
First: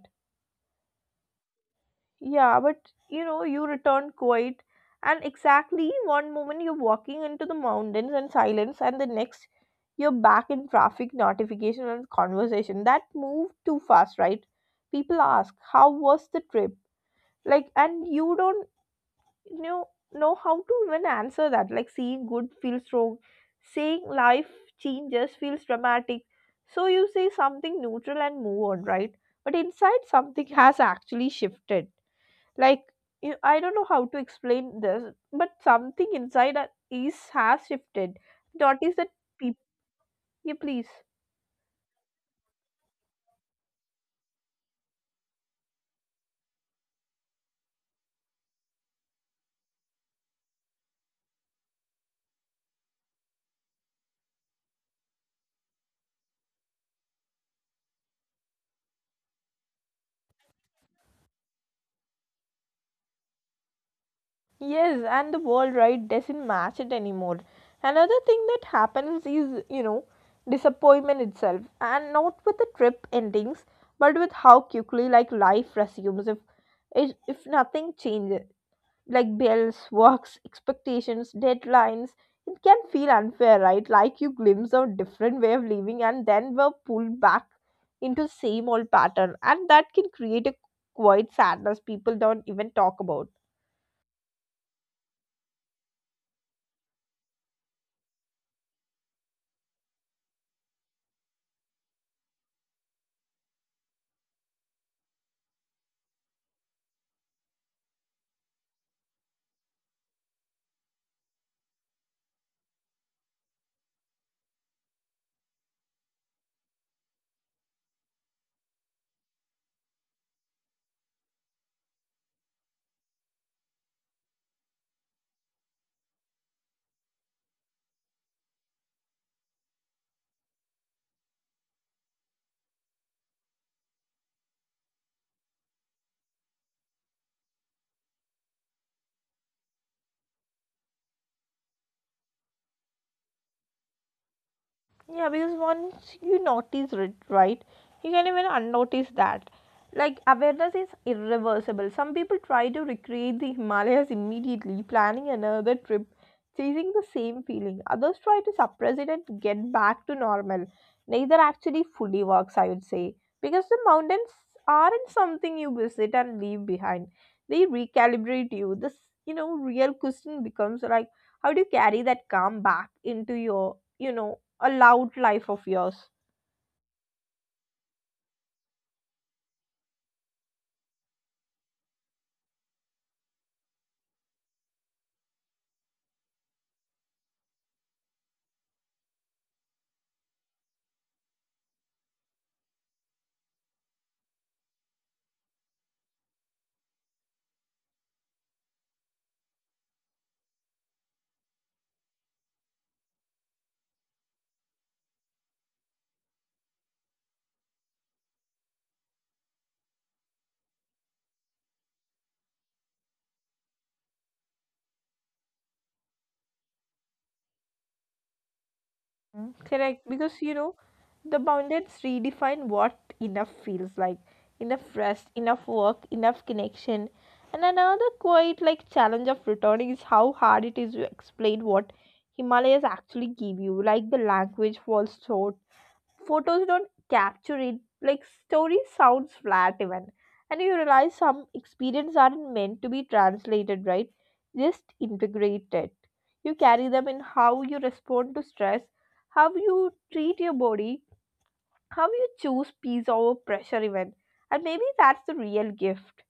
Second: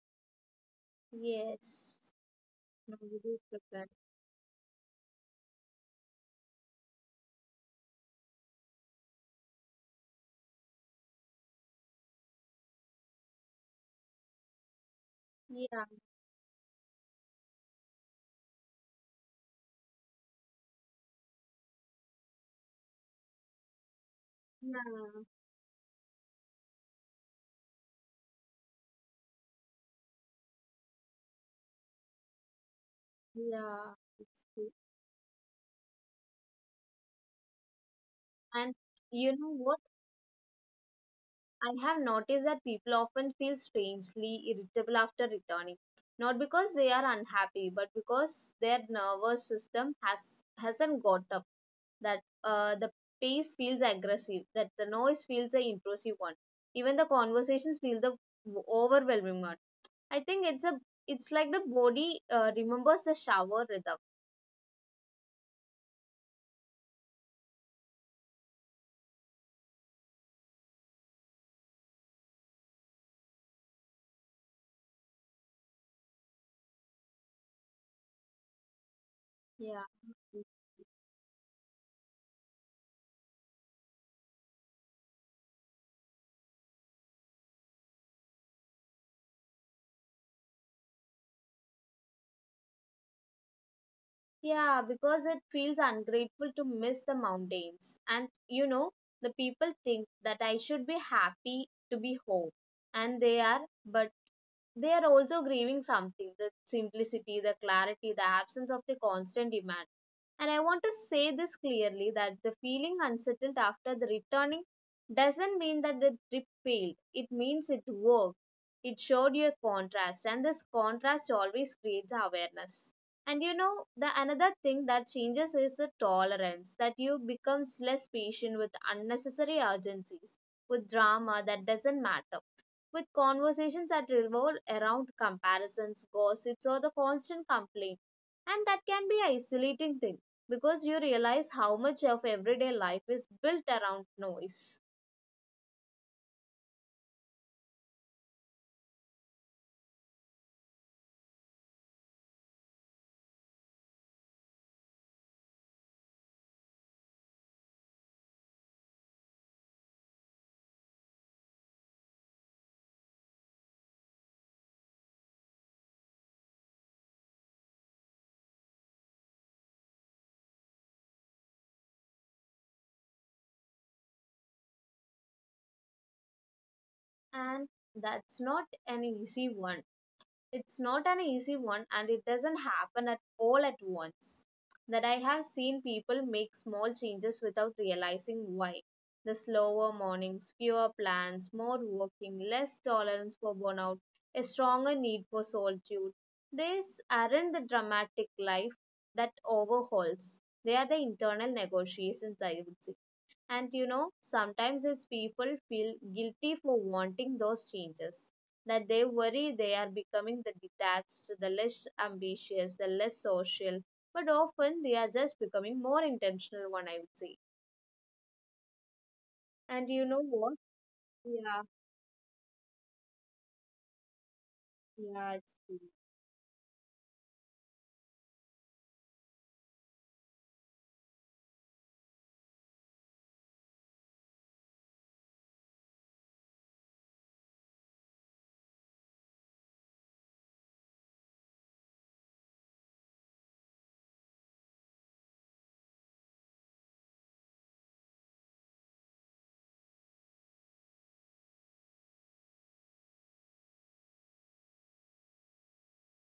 Yes. Yeah, but No, you you do know, you prepare. return quiet, and exactly one moment you're walking into the mountains and silence, and the next you're back in traffic, notification, and conversation. That moved too fast, right? People ask, Yeah. "How was the trip?" Like, and you don't, you know how to even answer that. Like, seeing good feels wrong, saying life Yeah. changes feels dramatic. So you say something neutral and move on, right? But inside, something has actually shifted, like, I don't know Yeah. how to It's explain true. this, but something inside us is has shifted. And Notice you that know what? people, yeah, please. I have noticed that people often feel strangely irritable after returning, not because they are unhappy, but because their nervous system has hasn't got up. That the pace feels aggressive, that the noise feels the intrusive one, even the conversations feel the overwhelming one. I think it's like the body remembers the shower rhythm. Yes, and the world, right, doesn't match it anymore. Another thing that happens is, you know, disappointment itself, and not with the trip endings, but with how quickly, like, life resumes. If nothing changes, like Yeah. bills, works, expectations, deadlines. It can feel unfair, right? Like you glimpse a different way of living and then were pulled back into same old pattern. And that can create a quiet sadness people don't even talk about. Yeah, because it feels ungrateful to miss the mountains. And you know, the people think that I should be happy to be home, and they are, but they are also grieving something, the simplicity, the clarity, the absence of the constant demand. And I want to say this clearly, that the feeling unsettled after the returning doesn't mean that the trip failed, it means it worked. It showed you a contrast, and this contrast always creates awareness. And you know, the another thing that changes is the tolerance, that you becomes less patient with unnecessary urgencies, with drama that doesn't matter, with conversations that revolve around comparisons, gossips, or the constant complaint. And that can be an isolating thing, because you realize how much of everyday life is built around noise. Yeah, because once you notice it, right, you can even unnotice that. Like, awareness is irreversible. Some people try to recreate the Himalayas immediately, planning another trip, chasing the same feeling. Others try to suppress it and get back to normal. Neither actually fully works, I would say, because the mountains aren't something you visit and leave behind. They recalibrate you. This, you know, real question becomes like, how do you carry that calm back into your, you know, a loud life of yours. And that's not an easy one. It's not an easy one, and it doesn't happen at all at once. That I have seen people make small changes without realizing why. The slower mornings, fewer plans, more working, less tolerance for burnout, a stronger need for solitude. These aren't the dramatic life that overhauls. They are the internal negotiations, I would say. And you know, sometimes it's people feel guilty for wanting those changes. That they worry they are becoming the detached, the less ambitious, the less social. But often they are just becoming more intentional one, I would say. Mm. And you Correct, know because, what? you know, the Yeah, boundaries redefine what enough feels like. Enough yeah, rest, it's true. enough work, enough connection. And another quite like challenge of returning is how hard it is to explain what Himalayas actually give you. Like, the language falls short, photos don't capture it, like story sounds flat even. And you realize some experiences aren't meant to be translated, right, just integrated. You carry them in how you respond to stress, how you treat your body, how you choose peace over pressure even. And maybe that's the real gift.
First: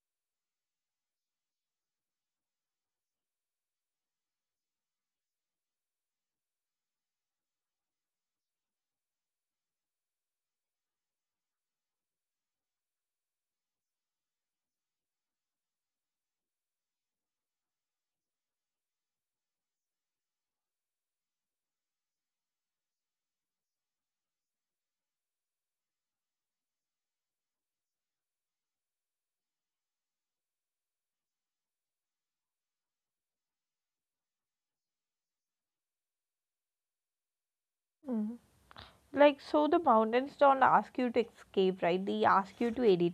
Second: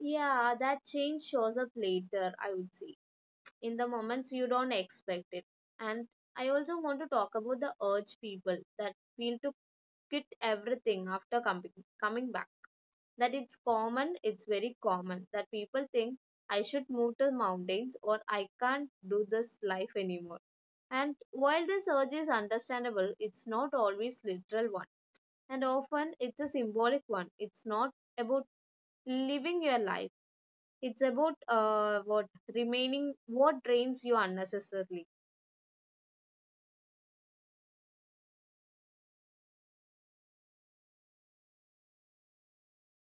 Yeah, that change shows up later, I would say. In the moments you don't expect it. And I also want to talk about the urge people that feel to quit everything after coming back, that it's common, it's very common that people think I should move to mountains or I can't do this life anymore. And while this urge is understandable, it's not always literal one. And often it's a symbolic one. It's not about living your life. It's about what remaining what drains you unnecessarily. Like, so the mountains don't ask you to escape, right? They ask you to edit.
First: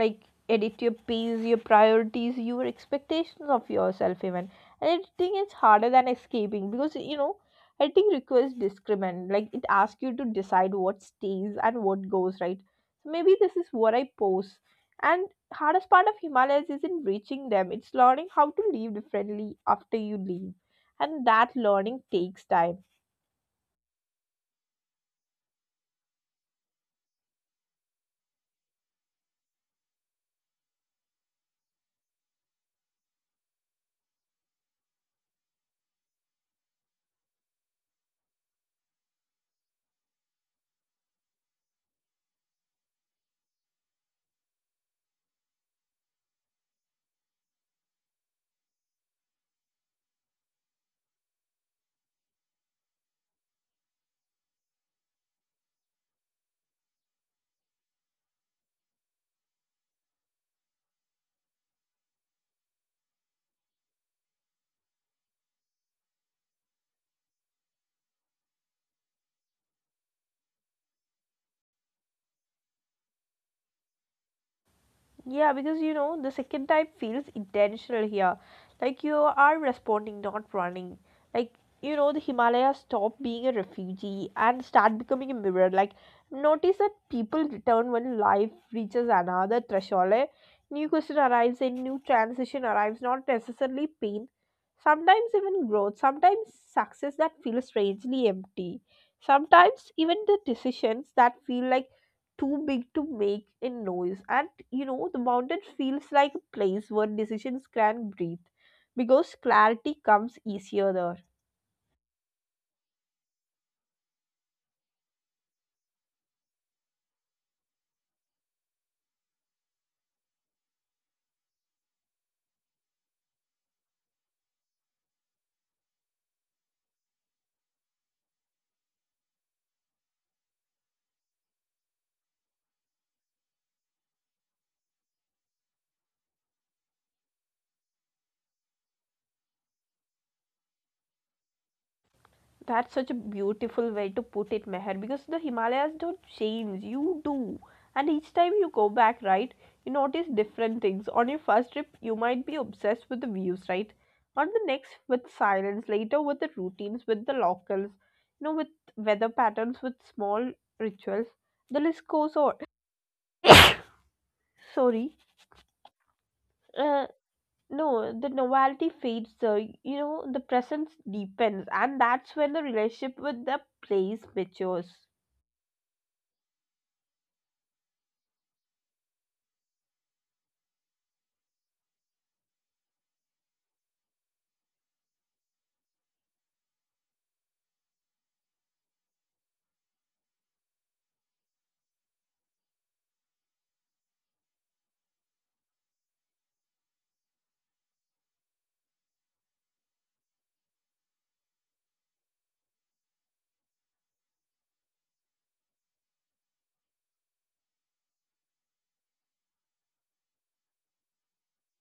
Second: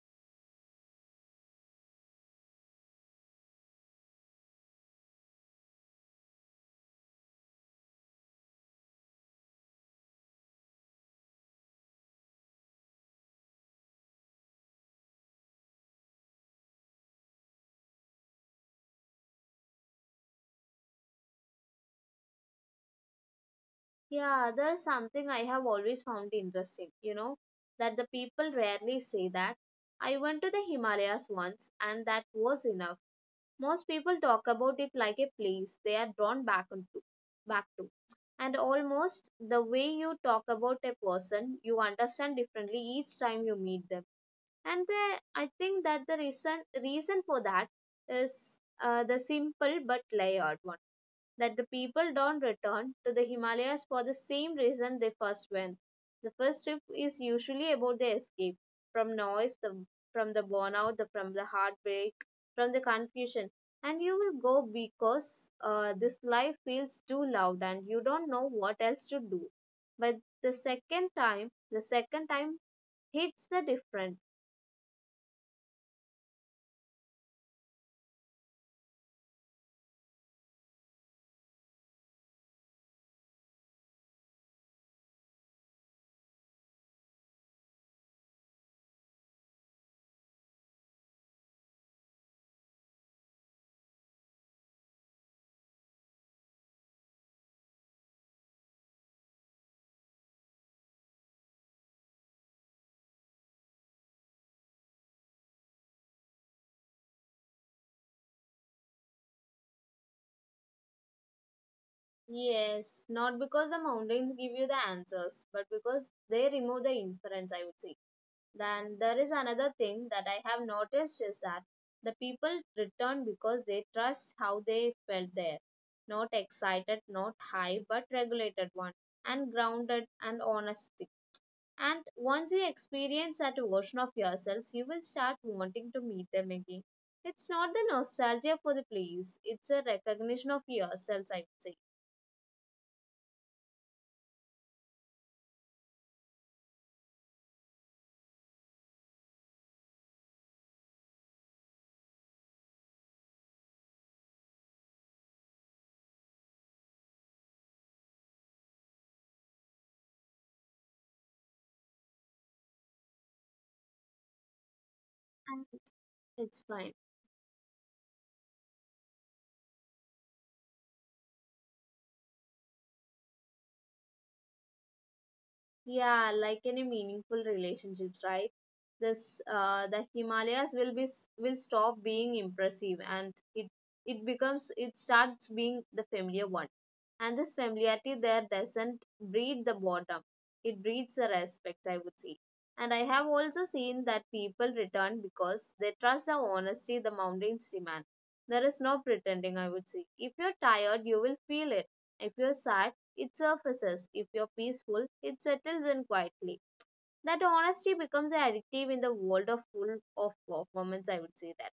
Like, edit your pace, your priorities, your expectations of yourself even. And editing is harder than escaping because, you know, editing requires discrimination. Like, it asks you to decide what stays and what goes, right? So maybe this is what I pose. And hardest part of Himalayas isn't reaching them. It's learning how to live differently after you leave. And that learning takes time. Yeah, there's something I have always found interesting, you know, that the people rarely say that I went to the Himalayas once and that was enough. Most people talk about it like a place they are drawn back into, back to. And almost the way you talk about a person, you understand differently each time you meet them. And the, I think that the reason for that is the simple but layered one, that the people don't return to the Himalayas for the same reason they first went. The first trip is usually about the escape from noise, the, from the burnout, the, from the heartbreak, from the confusion. And you will go because this life feels too loud and you don't know what else to do. But the second time hits the different. Yeah, because you know, the second type feels intentional here. Like you are responding, not running. Like, you know, the Himalayas stop being a refugee and start becoming a mirror. Like, notice that people return when life reaches another threshold. Eh? New question arrives, a new transition arrives, not necessarily pain. Sometimes even growth, sometimes success that feels strangely empty. Sometimes even the decisions that feel like too big to make a noise. And you know, the mountain feels like a place where decisions can breathe because clarity comes easier there. Yes, not because the mountains give you the answers, but because they remove the inference, I would say. Then there is another thing that I have noticed, is that the people return because they trust how they felt there. Not excited, not high, but regulated one, and grounded and honestic. And once you experience that version of yourselves, you will start wanting to meet them again. It's not the nostalgia for the place, it's a recognition of yourselves, I would say. That's such a beautiful way to put it, Meher, because the Himalayas don't change, you do. And each time you go back, right, you notice different things. On your first trip, you might be obsessed with the views, right? On the next, with silence, later, with the routines, with the locals, you know, with weather patterns, with small rituals. The list goes on. Sorry. And it's uh, fine. no, the novelty fades, sir. You know, the presence deepens, and that's when the relationship with the place matures. Yeah, like any meaningful relationships, right? This The Himalayas will stop being impressive, and it starts being the familiar one. And this familiarity there doesn't breed the boredom; it breeds the respect, I would say. And I have also seen that people return because they trust the honesty the mountains demand. There is no pretending, I would say. If you're tired, you will feel it. If you're sad it surfaces. If you're peaceful, it settles in quietly. That honesty becomes addictive in the world of full of performance, I would say that.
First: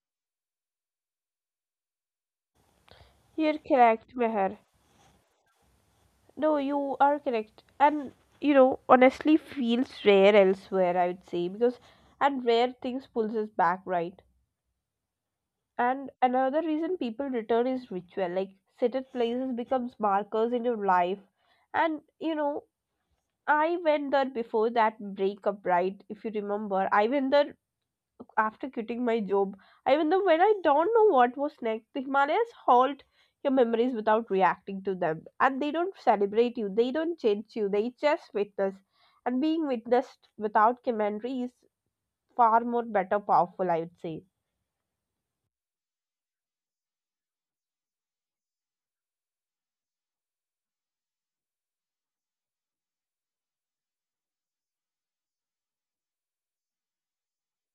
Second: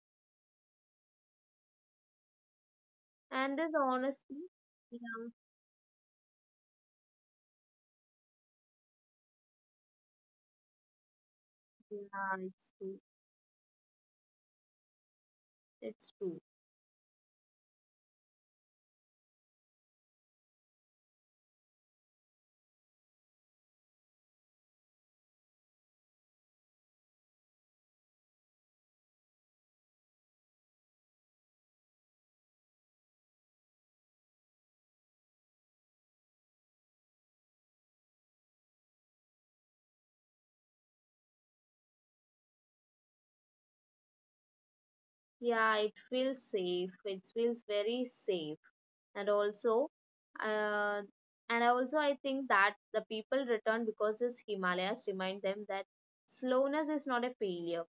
And You're this correct, honesty, Meher. yeah, No, you are correct. And, you know, honestly feels rare elsewhere, I would say, because yeah, and it's rare true. things pulls us back, right? It's And true. another reason people return is ritual, like sacred places becomes markers in your life. And, you know, I went there before that breakup, right? If you remember, I went there after quitting my job, even though when I don't know what was next, the Himalayas halt your memories without reacting to them. And they don't celebrate you, they don't change you, they just witness. And being witnessed without commentary is far more better powerful, I would say. Yeah, it feels safe. It feels very safe. And also, uh, and I also I think that the people return because this Himalayas remind them that slowness is not a failure.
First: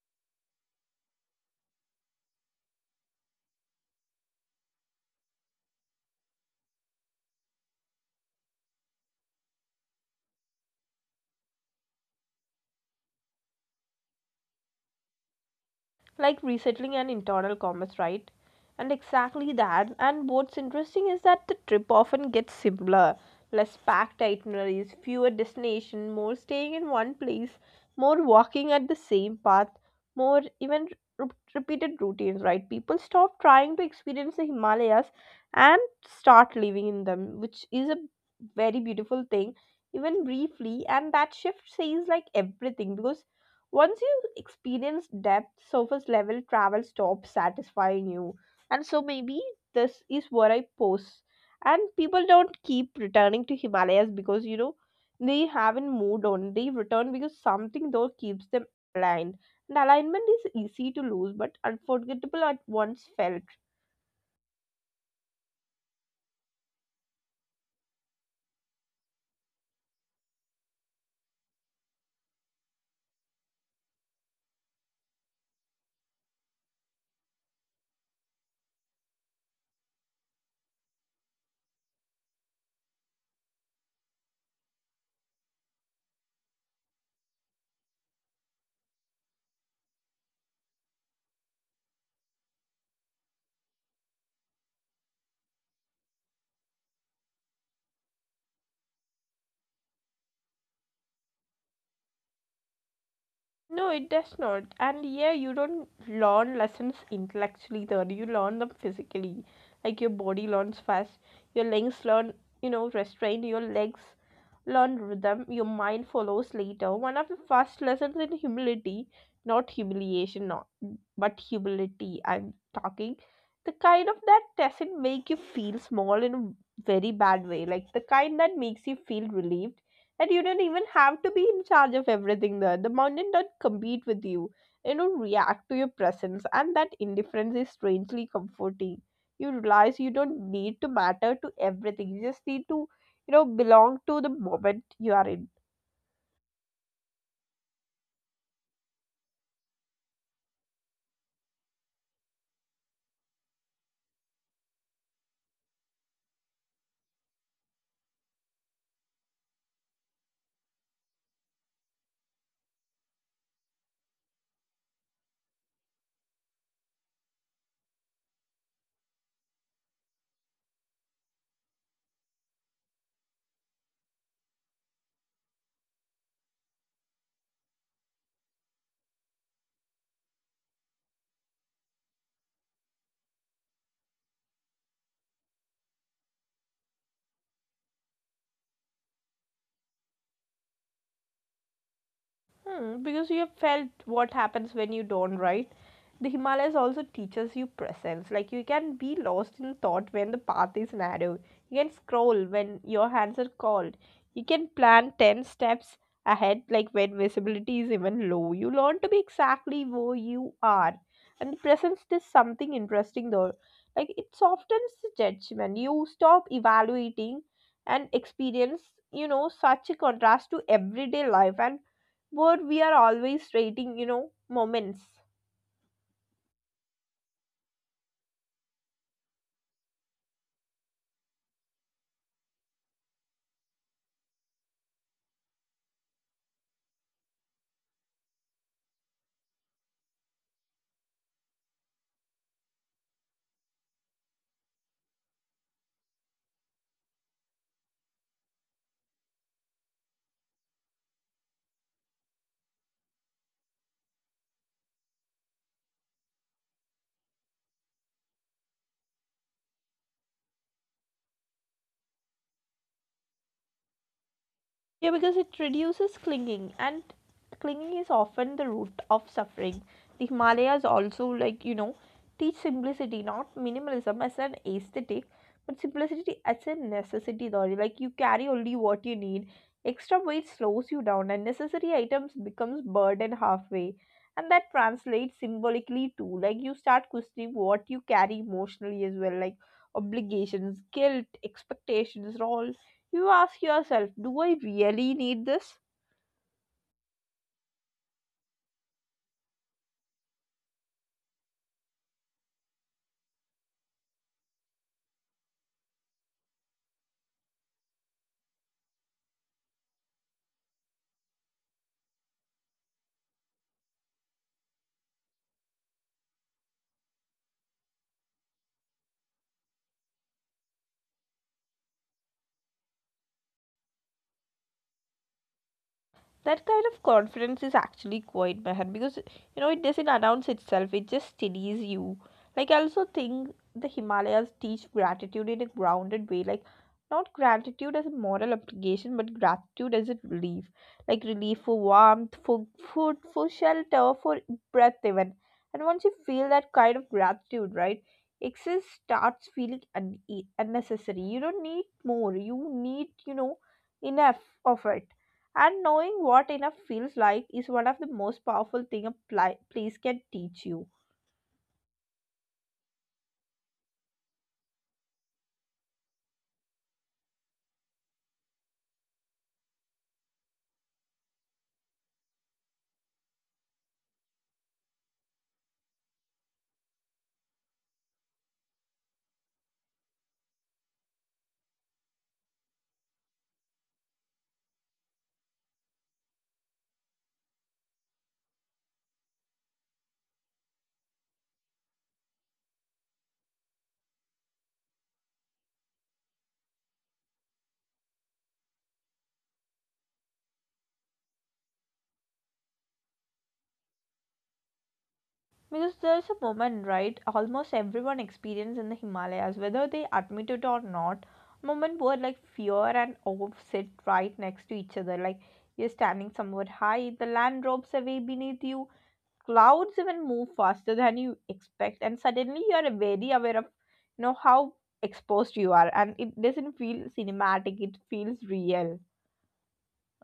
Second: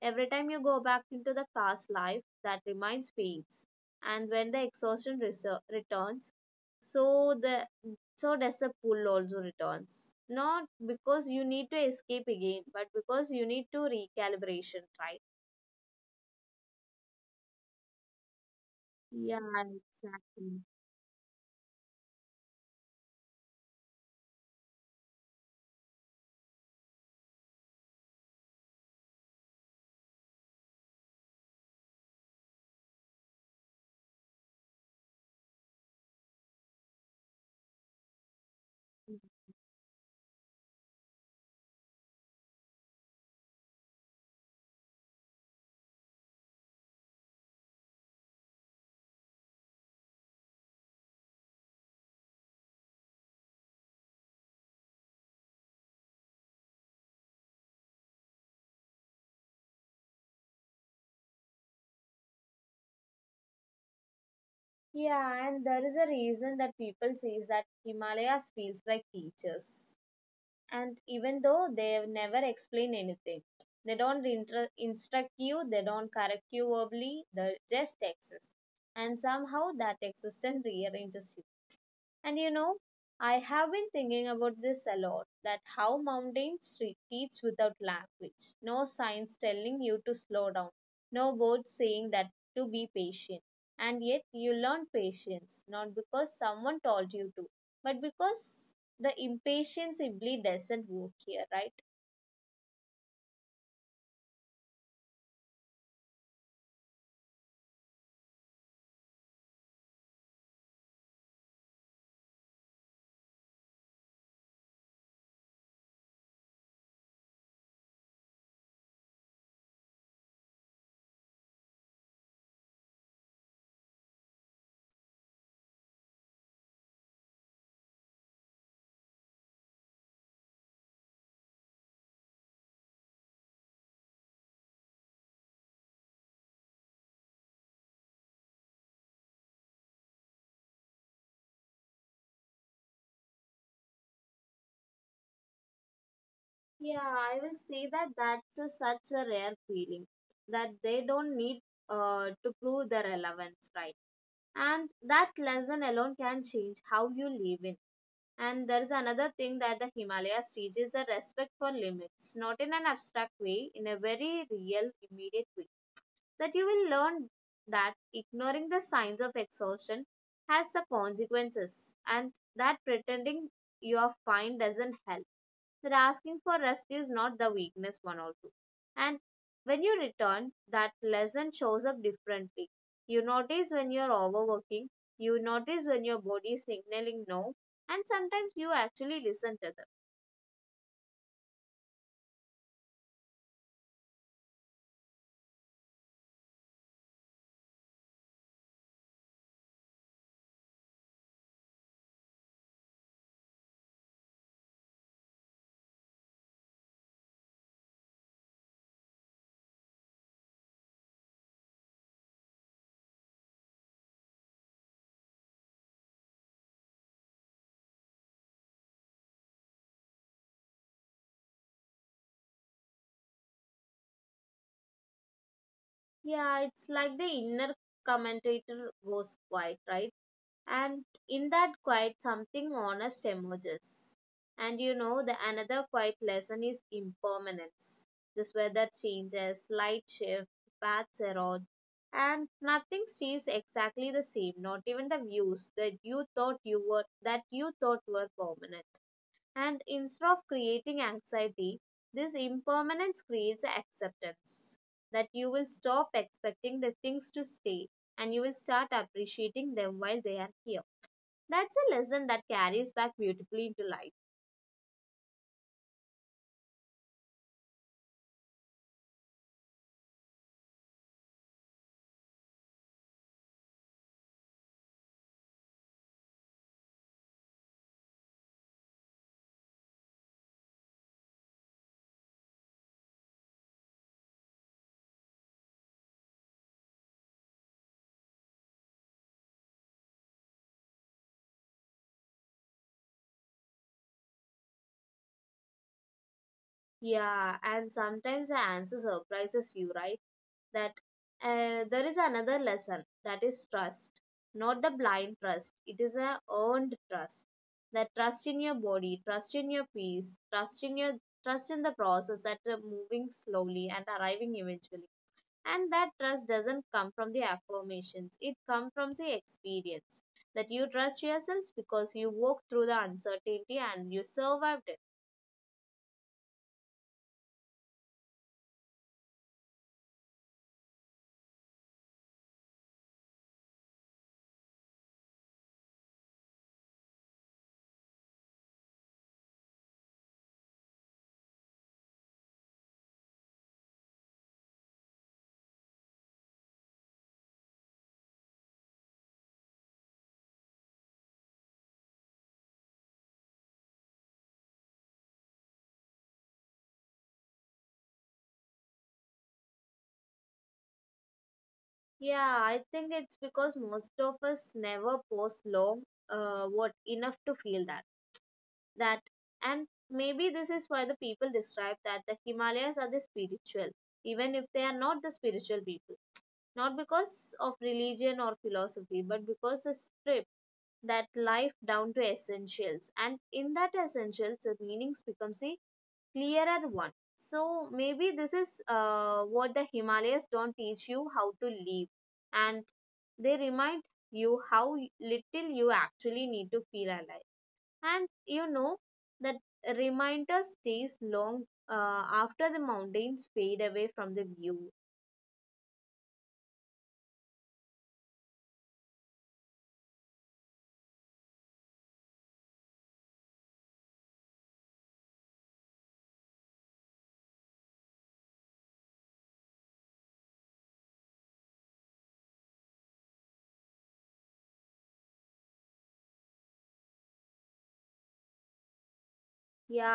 Every time you go back into the past life, that remains fades, and when the exhaustion returns, so the so does the pull also returns. Not because you need to escape again, but because you need to recalibration, right? Like resettling and internal commerce, right? And exactly Yeah, that. And what's exactly. interesting is that the trip often gets simpler, less packed itineraries, fewer destinations, more staying in one place, more walking at the same path, more even r- repeated routines, right? People stop trying to experience the Himalayas and start living in them, which is a very beautiful thing, even briefly. And that shift says like everything, because once you experience depth, surface level travel stops satisfying you. And so maybe this is where I pose. And people don't keep returning to Himalayas because they haven't moved on. They return because something though keeps them aligned. And alignment is easy to lose but unforgettable at once felt. Yeah, and there is a reason that people says that Himalayas feels like teachers. And even though they never explain anything, they don't instruct you, they don't correct you verbally, they just exist, and somehow that existence rearranges. And you know, I have been thinking about this a lot that how mountains teach without language. No signs telling you to slow down, no words saying that to be patient. And yet you learn patience, not because someone told you to, but because the impatience simply doesn't work here, right? No, it does not. And yeah, you don't learn lessons intellectually though. You learn them physically. Like your body learns fast. Your legs learn, you know, restrain your legs learn rhythm, your mind follows later. One of the first lessons in humility, not humiliation, not but humility. I'm talking the kind of that doesn't make you feel small in a very bad way, like the kind that makes you feel relieved and you don't even have to be in charge of everything. There, the mountain don't compete with you. You know, react to your presence, and that indifference is strangely comforting. You realize you don't need to matter to everything. You just need to, you know, belong to the moment you are in. Yeah, I will say that that's a, such a rare feeling that they don't need to prove their relevance, right? And that lesson alone can change how you live in. And there is another thing that the Himalayas teaches the respect for limits, not in an abstract way, in a very real, immediate way, that you will learn that ignoring the signs of exhaustion has the consequences, and that pretending you are fine doesn't help. That asking for rest is not the weakness one also. And when you return, that lesson shows up differently. You notice when you're overworking, you notice when your body is signaling no, and sometimes you actually listen to them. Hmm, because you have felt what happens when you don't, right? The Himalayas also teaches you presence. Like you can be lost in thought when the path is narrow. You can scroll when your hands are cold. You can plan 10 steps ahead, like when visibility is even low. You learn to be exactly where you are. And the presence is something interesting though. Like it softens the judgment. You stop evaluating and experience, you know, such a contrast to everyday life and where we are always trading, you know, moments. Yeah, it's like the inner commentator goes quiet, right? And in that quiet something honest emerges. And you know the another quiet lesson is impermanence. This weather changes, light shift, paths erode, and nothing stays exactly the same, not even the views that you thought were permanent. And instead of creating anxiety, this impermanence creates acceptance, that you will stop expecting the things to stay, and you will start appreciating them while they are here. That's a lesson that carries back beautifully into life. Yeah, because it reduces clinging, and clinging is often the root of suffering. The Himalayas also, like, you know, teach simplicity, not minimalism as an aesthetic, but simplicity as a necessity, though. Like, you carry only what you need. Extra weight slows you down, and necessary items becomes burden halfway. And that translates symbolically too. Like, you start questioning what you carry emotionally as well, like obligations, guilt, expectations, roles. You ask yourself, do I really need this? Yeah, and sometimes the answer surprises you, right? That there is another lesson that is trust, not the blind trust. It is a earned trust. That trust in your body, trust in your peace, trust in your, trust in the process that are moving slowly and arriving eventually. And that trust doesn't come from the affirmations, it comes from the experience, that you trust yourselves because you walked through the uncertainty and you survived it. That kind of confidence is actually quite bad because you know it doesn't announce itself, it just steadies you. Like I also think the Himalayas teach gratitude in a grounded way, like not gratitude as a moral obligation but gratitude as a relief. Like relief for warmth, for food, for shelter, for breath even. And once you feel that kind of gratitude, right, excess starts feeling unnecessary. You don't need more, you need, you know, enough of it. And knowing what enough feels like is one of the most powerful thing a place can teach you. Yeah, I think it's because most of us never pause long what enough to feel that that. And maybe this is why the people describe that the Himalayas are the spiritual, even if they are not the spiritual people, not because of religion or philosophy, but because the strip that life down to essentials, and in that essentials the meanings becomes a clearer one. So maybe this is what the Himalayas don't teach you how to live, and they remind you how little you actually need to feel alive. And you know that reminder stays long after the mountains fade away from the view. Because there's a moment, right? Almost everyone experiences in the Himalayas, whether they admit it or not. A moment where like fear and awe sit right next to each other. Like you're standing somewhere high, the land drops away beneath you, clouds even move faster than you expect, and suddenly you're very aware of, you know, how exposed you are, and it doesn't feel cinematic. It feels real.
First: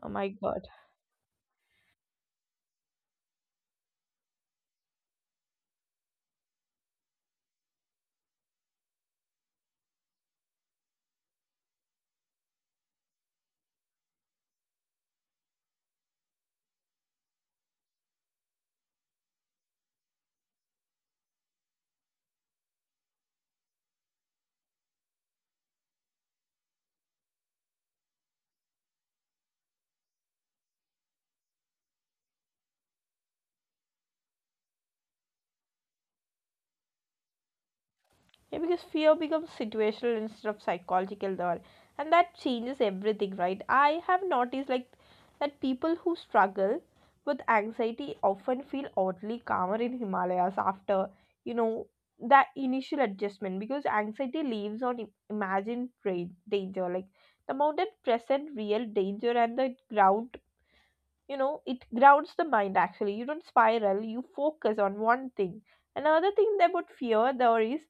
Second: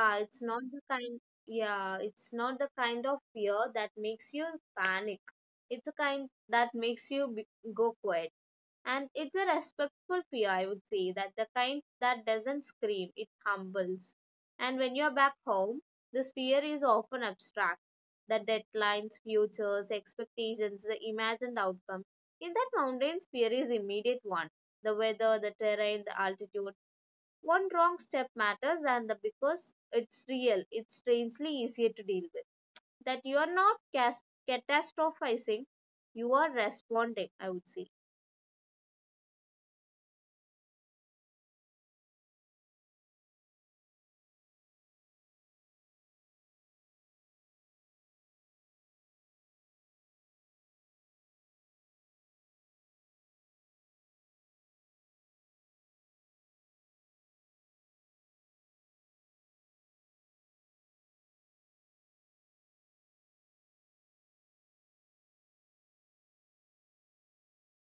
Oh my it's god. not the kind, yeah, it's not the kind of fear that makes you panic. It's a kind that makes you go quiet. And it's a respectful fear, I would say, that the kind that doesn't scream, it humbles. And when you're back home, this fear is often abstract. The deadlines, futures, expectations, the imagined outcome. In that mountains, fear is immediate one. The weather, the terrain, the altitude, one wrong step matters, and the, because it's real, it's strangely easier to deal with. That you are not catastrophizing, you are responding, I would say. Yeah, because fear becomes situational instead of psychological there. And that changes everything, right? I have noticed like that people who struggle with anxiety often feel oddly calmer in Himalayas after, you know, that initial adjustment because anxiety lives on imagined danger. Like the mountain present real danger and the ground, you know, it grounds the mind actually. You don't spiral, you focus on one thing. Another thing about fear there is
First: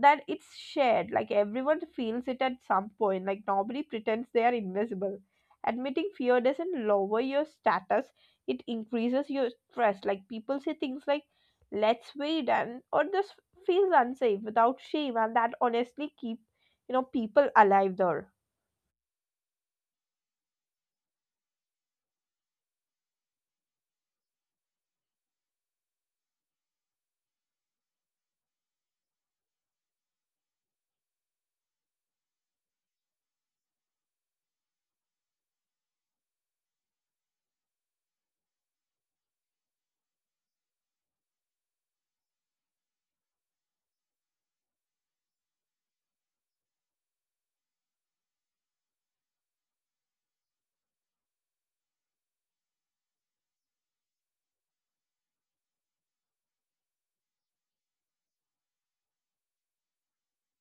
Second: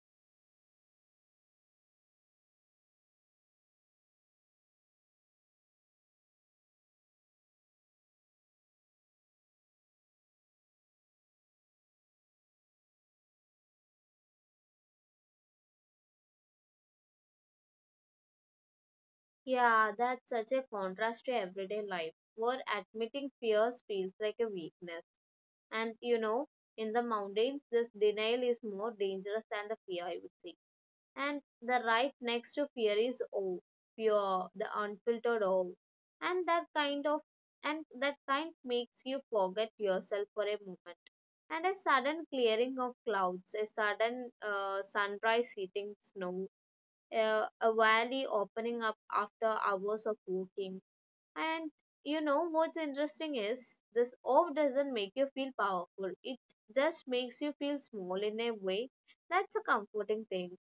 that it's shared, like everyone feels it at some point, like nobody pretends they are invisible. Admitting fear doesn't lower your status, it increases your stress. Like people say things like let's wait and or this feels unsafe without shame, and that honestly keep, you know, people alive there. Yeah, that's such a contrast to everyday life, where admitting fears feels like a weakness. And you know, in the mountains, this denial is more dangerous than the fear, I would say. And the right next to fear is awe, pure, the unfiltered awe. And that kind of and that kind makes you forget yourself for a moment. And a sudden clearing of clouds, a sudden sunrise hitting snow, a valley opening up after hours of walking. And you know what's interesting is this off doesn't make you feel powerful. It just makes you feel small in a way. That's a comforting thing.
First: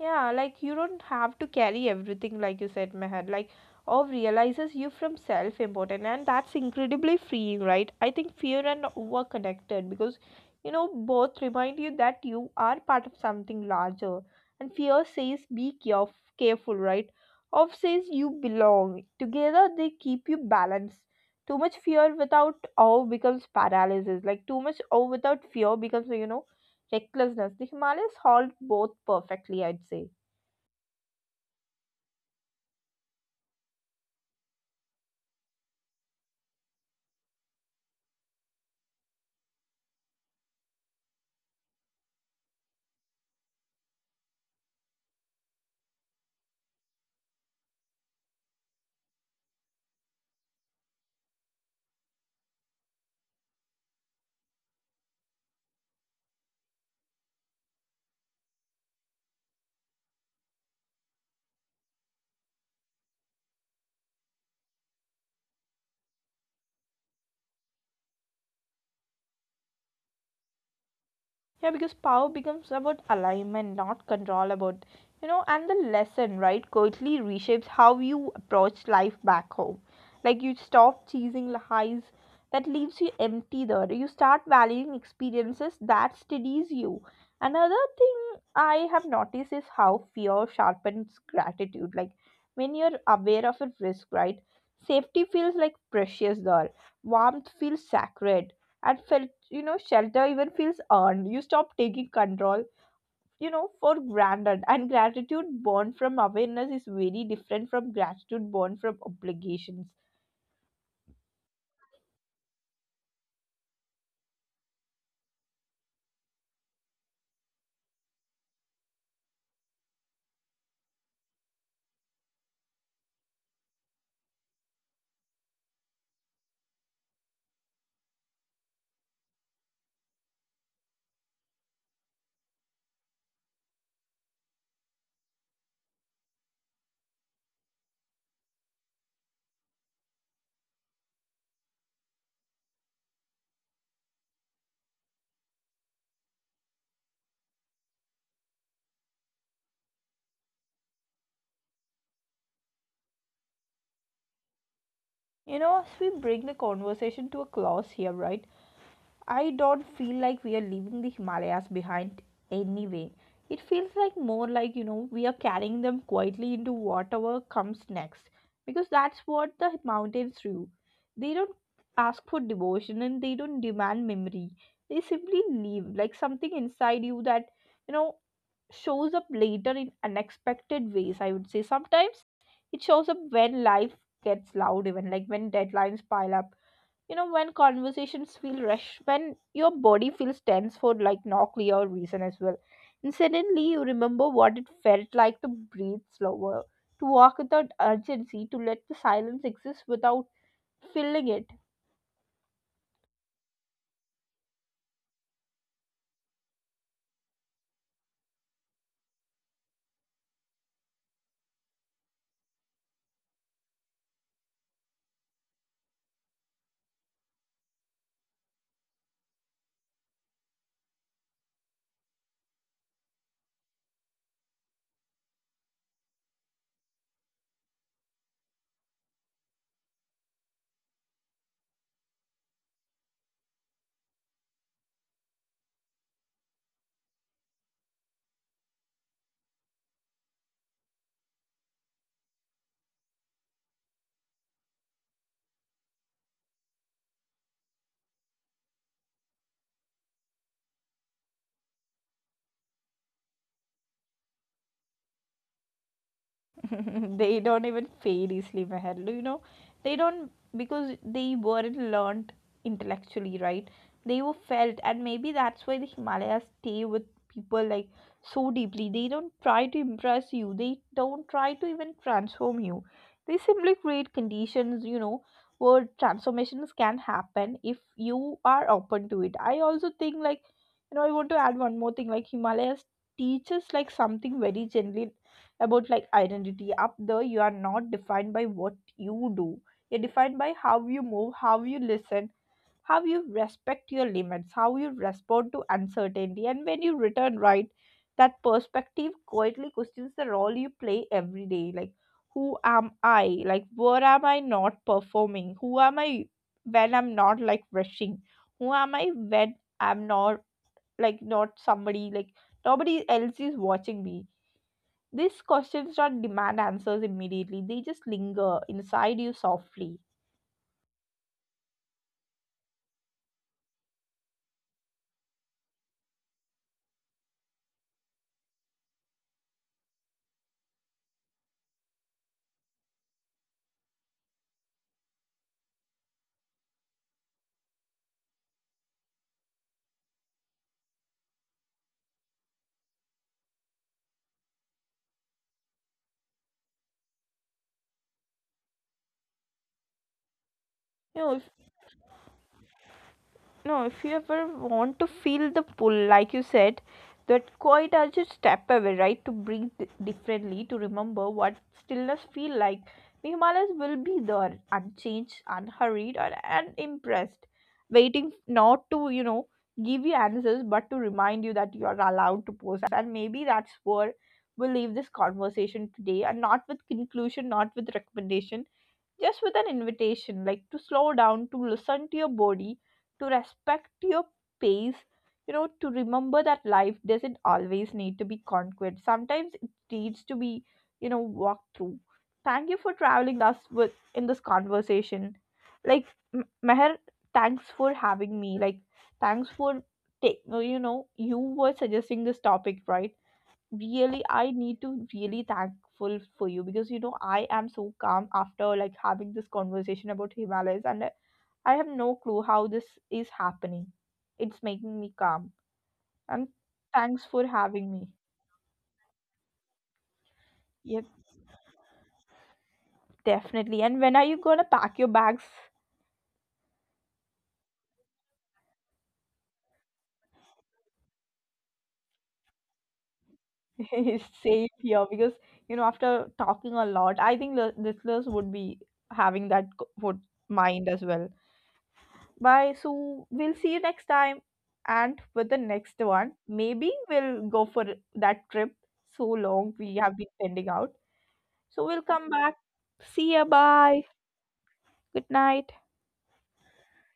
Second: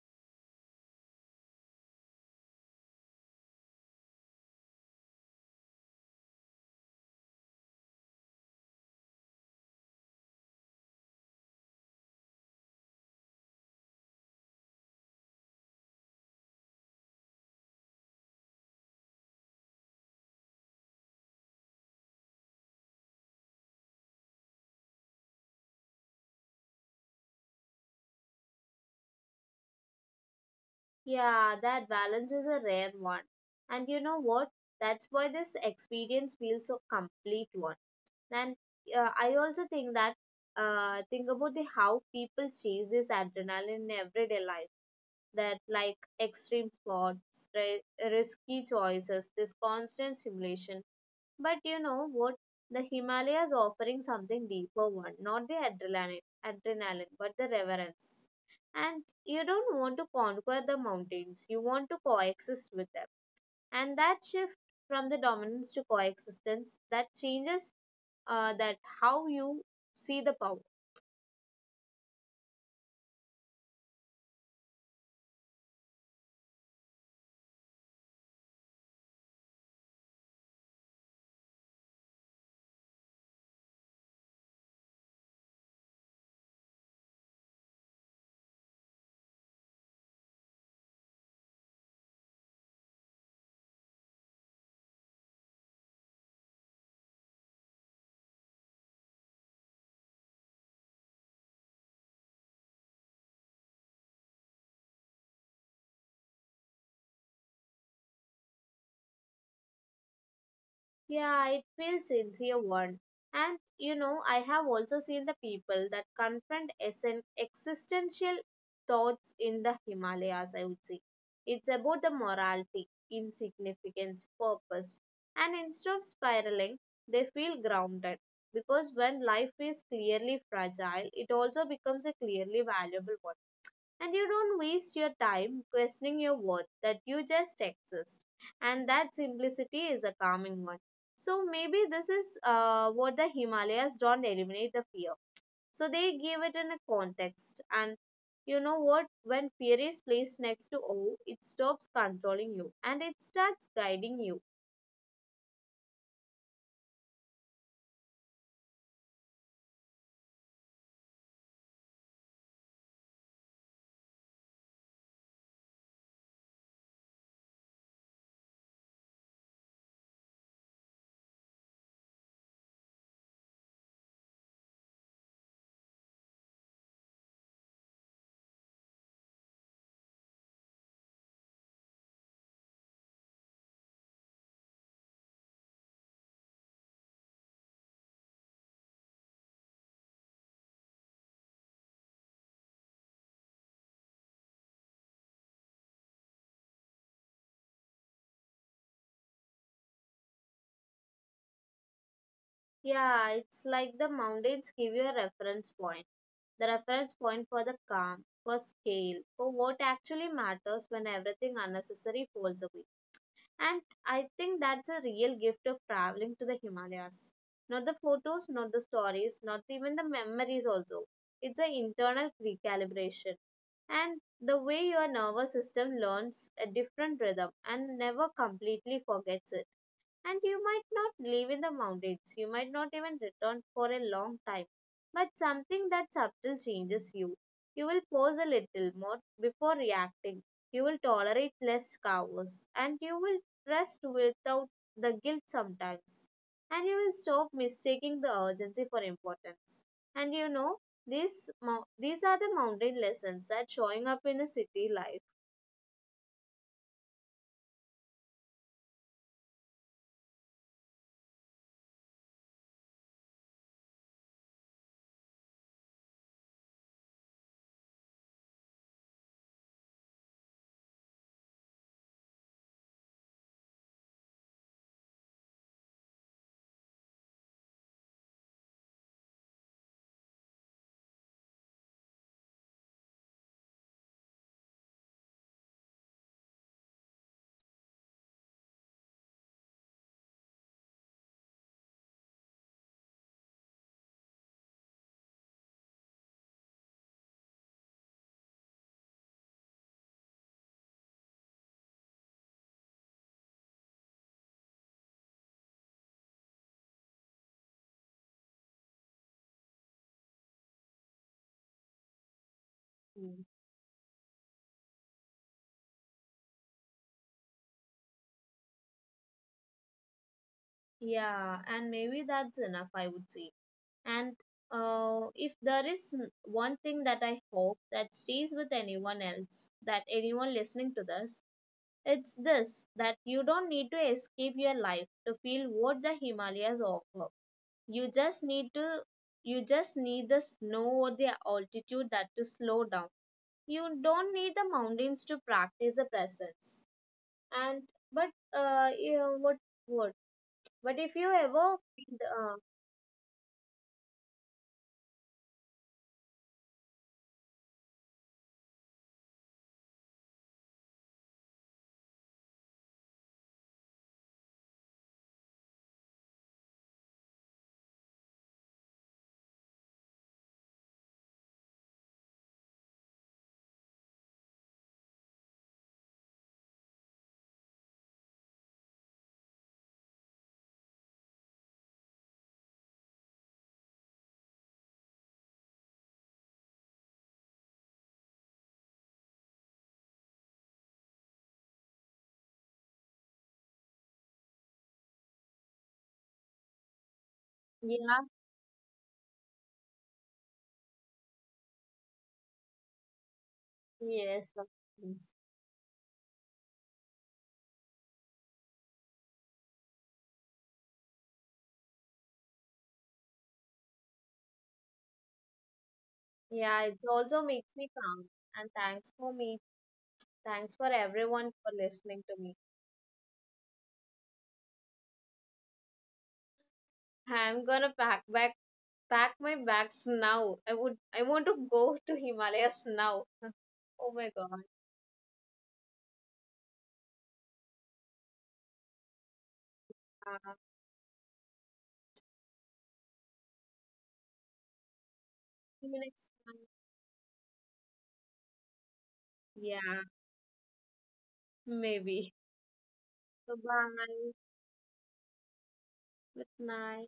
Yeah, like you don't have to carry everything, like you said, Meher. Like, or realizes you from self important, and that's incredibly freeing, right? I think fear and over connected because you know both remind you that you are part of something larger, and fear says be careful, right? Of says you belong. Together they keep you balanced. Too much fear without awe becomes paralysis. Like too much awe without fear becomes, you know, recklessness. The Himalayas hold both perfectly, I'd say. Yeah, that balance is a rare one. And you know what? That's why this experience feels so complete one. And I also think that think about the how people chase this adrenaline in everyday life. That like extreme sports, risky choices, this constant stimulation, but you know what? The Himalayas offering something deeper one, not the adrenaline, but the reverence. And you don't want to conquer the mountains, you want to coexist with them. And that shift from the dominance to coexistence that changes that how you see the power. Yeah, because power becomes about alignment, not control about, you know, and the lesson, right, quietly reshapes how you approach life back home. Like you stop chasing the highs that leaves you empty there. You start valuing experiences that steadies you. Another thing I have noticed is how fear sharpens gratitude. Like when you're aware of a risk, right, safety feels like precious there. Warmth feels sacred. And you know shelter even feels earned. You stop taking control, you know, for granted, and gratitude born from awareness is very different from gratitude born from obligations. Yeah, it feels sincere one. And you know, I have also seen the people that confront existential thoughts in the Himalayas, I would say. It's about the morality, insignificance, purpose. And instead of spiraling, they feel grounded. Because when life is clearly fragile, it also becomes a clearly valuable one, and you don't waste your time questioning your worth, that you just exist. And that simplicity is a calming one. So maybe this is what the Himalayas don't eliminate the fear. So they give it in a context. And you know what? When fear is placed next to awe, it stops controlling you and it starts guiding you. You know, as we bring the conversation to a close here, right, I don't feel like we are leaving the Himalayas behind anyway. It feels like more like, you know, we are carrying them quietly into whatever comes next. Because that's what the mountains do. They don't ask for devotion and they don't demand memory. They simply leave, like something inside you that, you know, shows up later in unexpected ways, I would say. Sometimes it shows up when life gets loud, even like when deadlines pile up, you know, when conversations feel rushed, when your body feels tense for like no clear reason as well, and suddenly you remember what it felt like to breathe slower, to walk without urgency, to let the silence exist without filling it. Yeah, it's like the mountains give you a reference point. The reference point for the calm, for scale, for what actually matters when everything unnecessary falls away. And I think that's a real gift of traveling to the Himalayas. Not the photos, not the stories, not even the memories, also. It's an internal recalibration. And the way your nervous system learns a different rhythm and never completely forgets it. And you might not live in the mountains. You might not even return for a long time. But something that subtle changes you. You will pause a little more before reacting. You will tolerate less chaos, and you will rest without the guilt sometimes. And you will stop mistaking the urgency for importance. And you know, these, these are the mountain lessons that showing up in a city life. They don't even fade easily, Meher. You know, they don't because they weren't learned intellectually, right? They were felt, and maybe that's why the Himalayas stay with people like so deeply. They don't try to impress you. They don't try to even transform you. They simply create conditions, you know, where transformations can happen if you are open to it. I also think like, you know, I want to add one more thing. Like Himalayas teaches like something very gently about like identity. Up there you are not defined by what you do, you're defined by how you move, how you listen, how you respect your limits, how you respond to uncertainty. And when you return, right, that perspective quietly questions the role you play every day. Like who am I, like where am I not performing, who am I when I'm not like rushing, who am I when I'm not like not somebody, like nobody else Mm. is watching me. These questions don't demand answers immediately, they just linger inside you softly. Yeah, and maybe that's enough, I would say. And if there is one thing that I hope that stays with anyone else, that anyone listening to this, it's this that you don't need to escape your life to feel what the Himalayas offer. You just need to, you just need the snow or the altitude that to slow down. You don't need the mountains to practice the presence. And but you know, what what? But if You you know, if ever, uh, no if you ever want to feel the pull like you said, that quiet as you step away, right, to breathe differently, to remember what stillness feel like, the Himalayas will be there, unchanged, unhurried, or unimpressed, waiting not to, you know, give you answers, but to remind you that you are allowed to pose. And maybe that's where we'll leave this conversation today, and not with conclusion, not with recommendation, just with an invitation, like to slow down, to listen to your body, to respect your pace, you know, to remember that life doesn't always need to be conquered, sometimes it needs to be, you know, walked through. Thank you for traveling us with in this conversation, like, Meher, thanks for yeah, having me. Like, thanks for take, you know, you were suggesting this topic, right? Really, I yes, of need to course. really thankful for you because, you know, I am so calm after like having this conversation about Himalayas. And I have no clue how this is happening. It's making me calm. And Yeah, it thanks also for makes having me me. calm. And thanks for me. Thanks for Yes, everyone for listening to me. definitely. And when are you gonna pack your bags? I'm gonna pack back pack my bags now. I would I want to go to Himalayas now. Oh my god. Safe here, because you know after talking a lot, I think the listeners would be having that would Uh, mind as well. Bye. So we'll see you next time. And with the see next you next one, time. maybe we'll go for that trip. So long we Yeah, have been pending out. So we'll come maybe. back. See ya. Bye Bye. bye. Good night. Good night.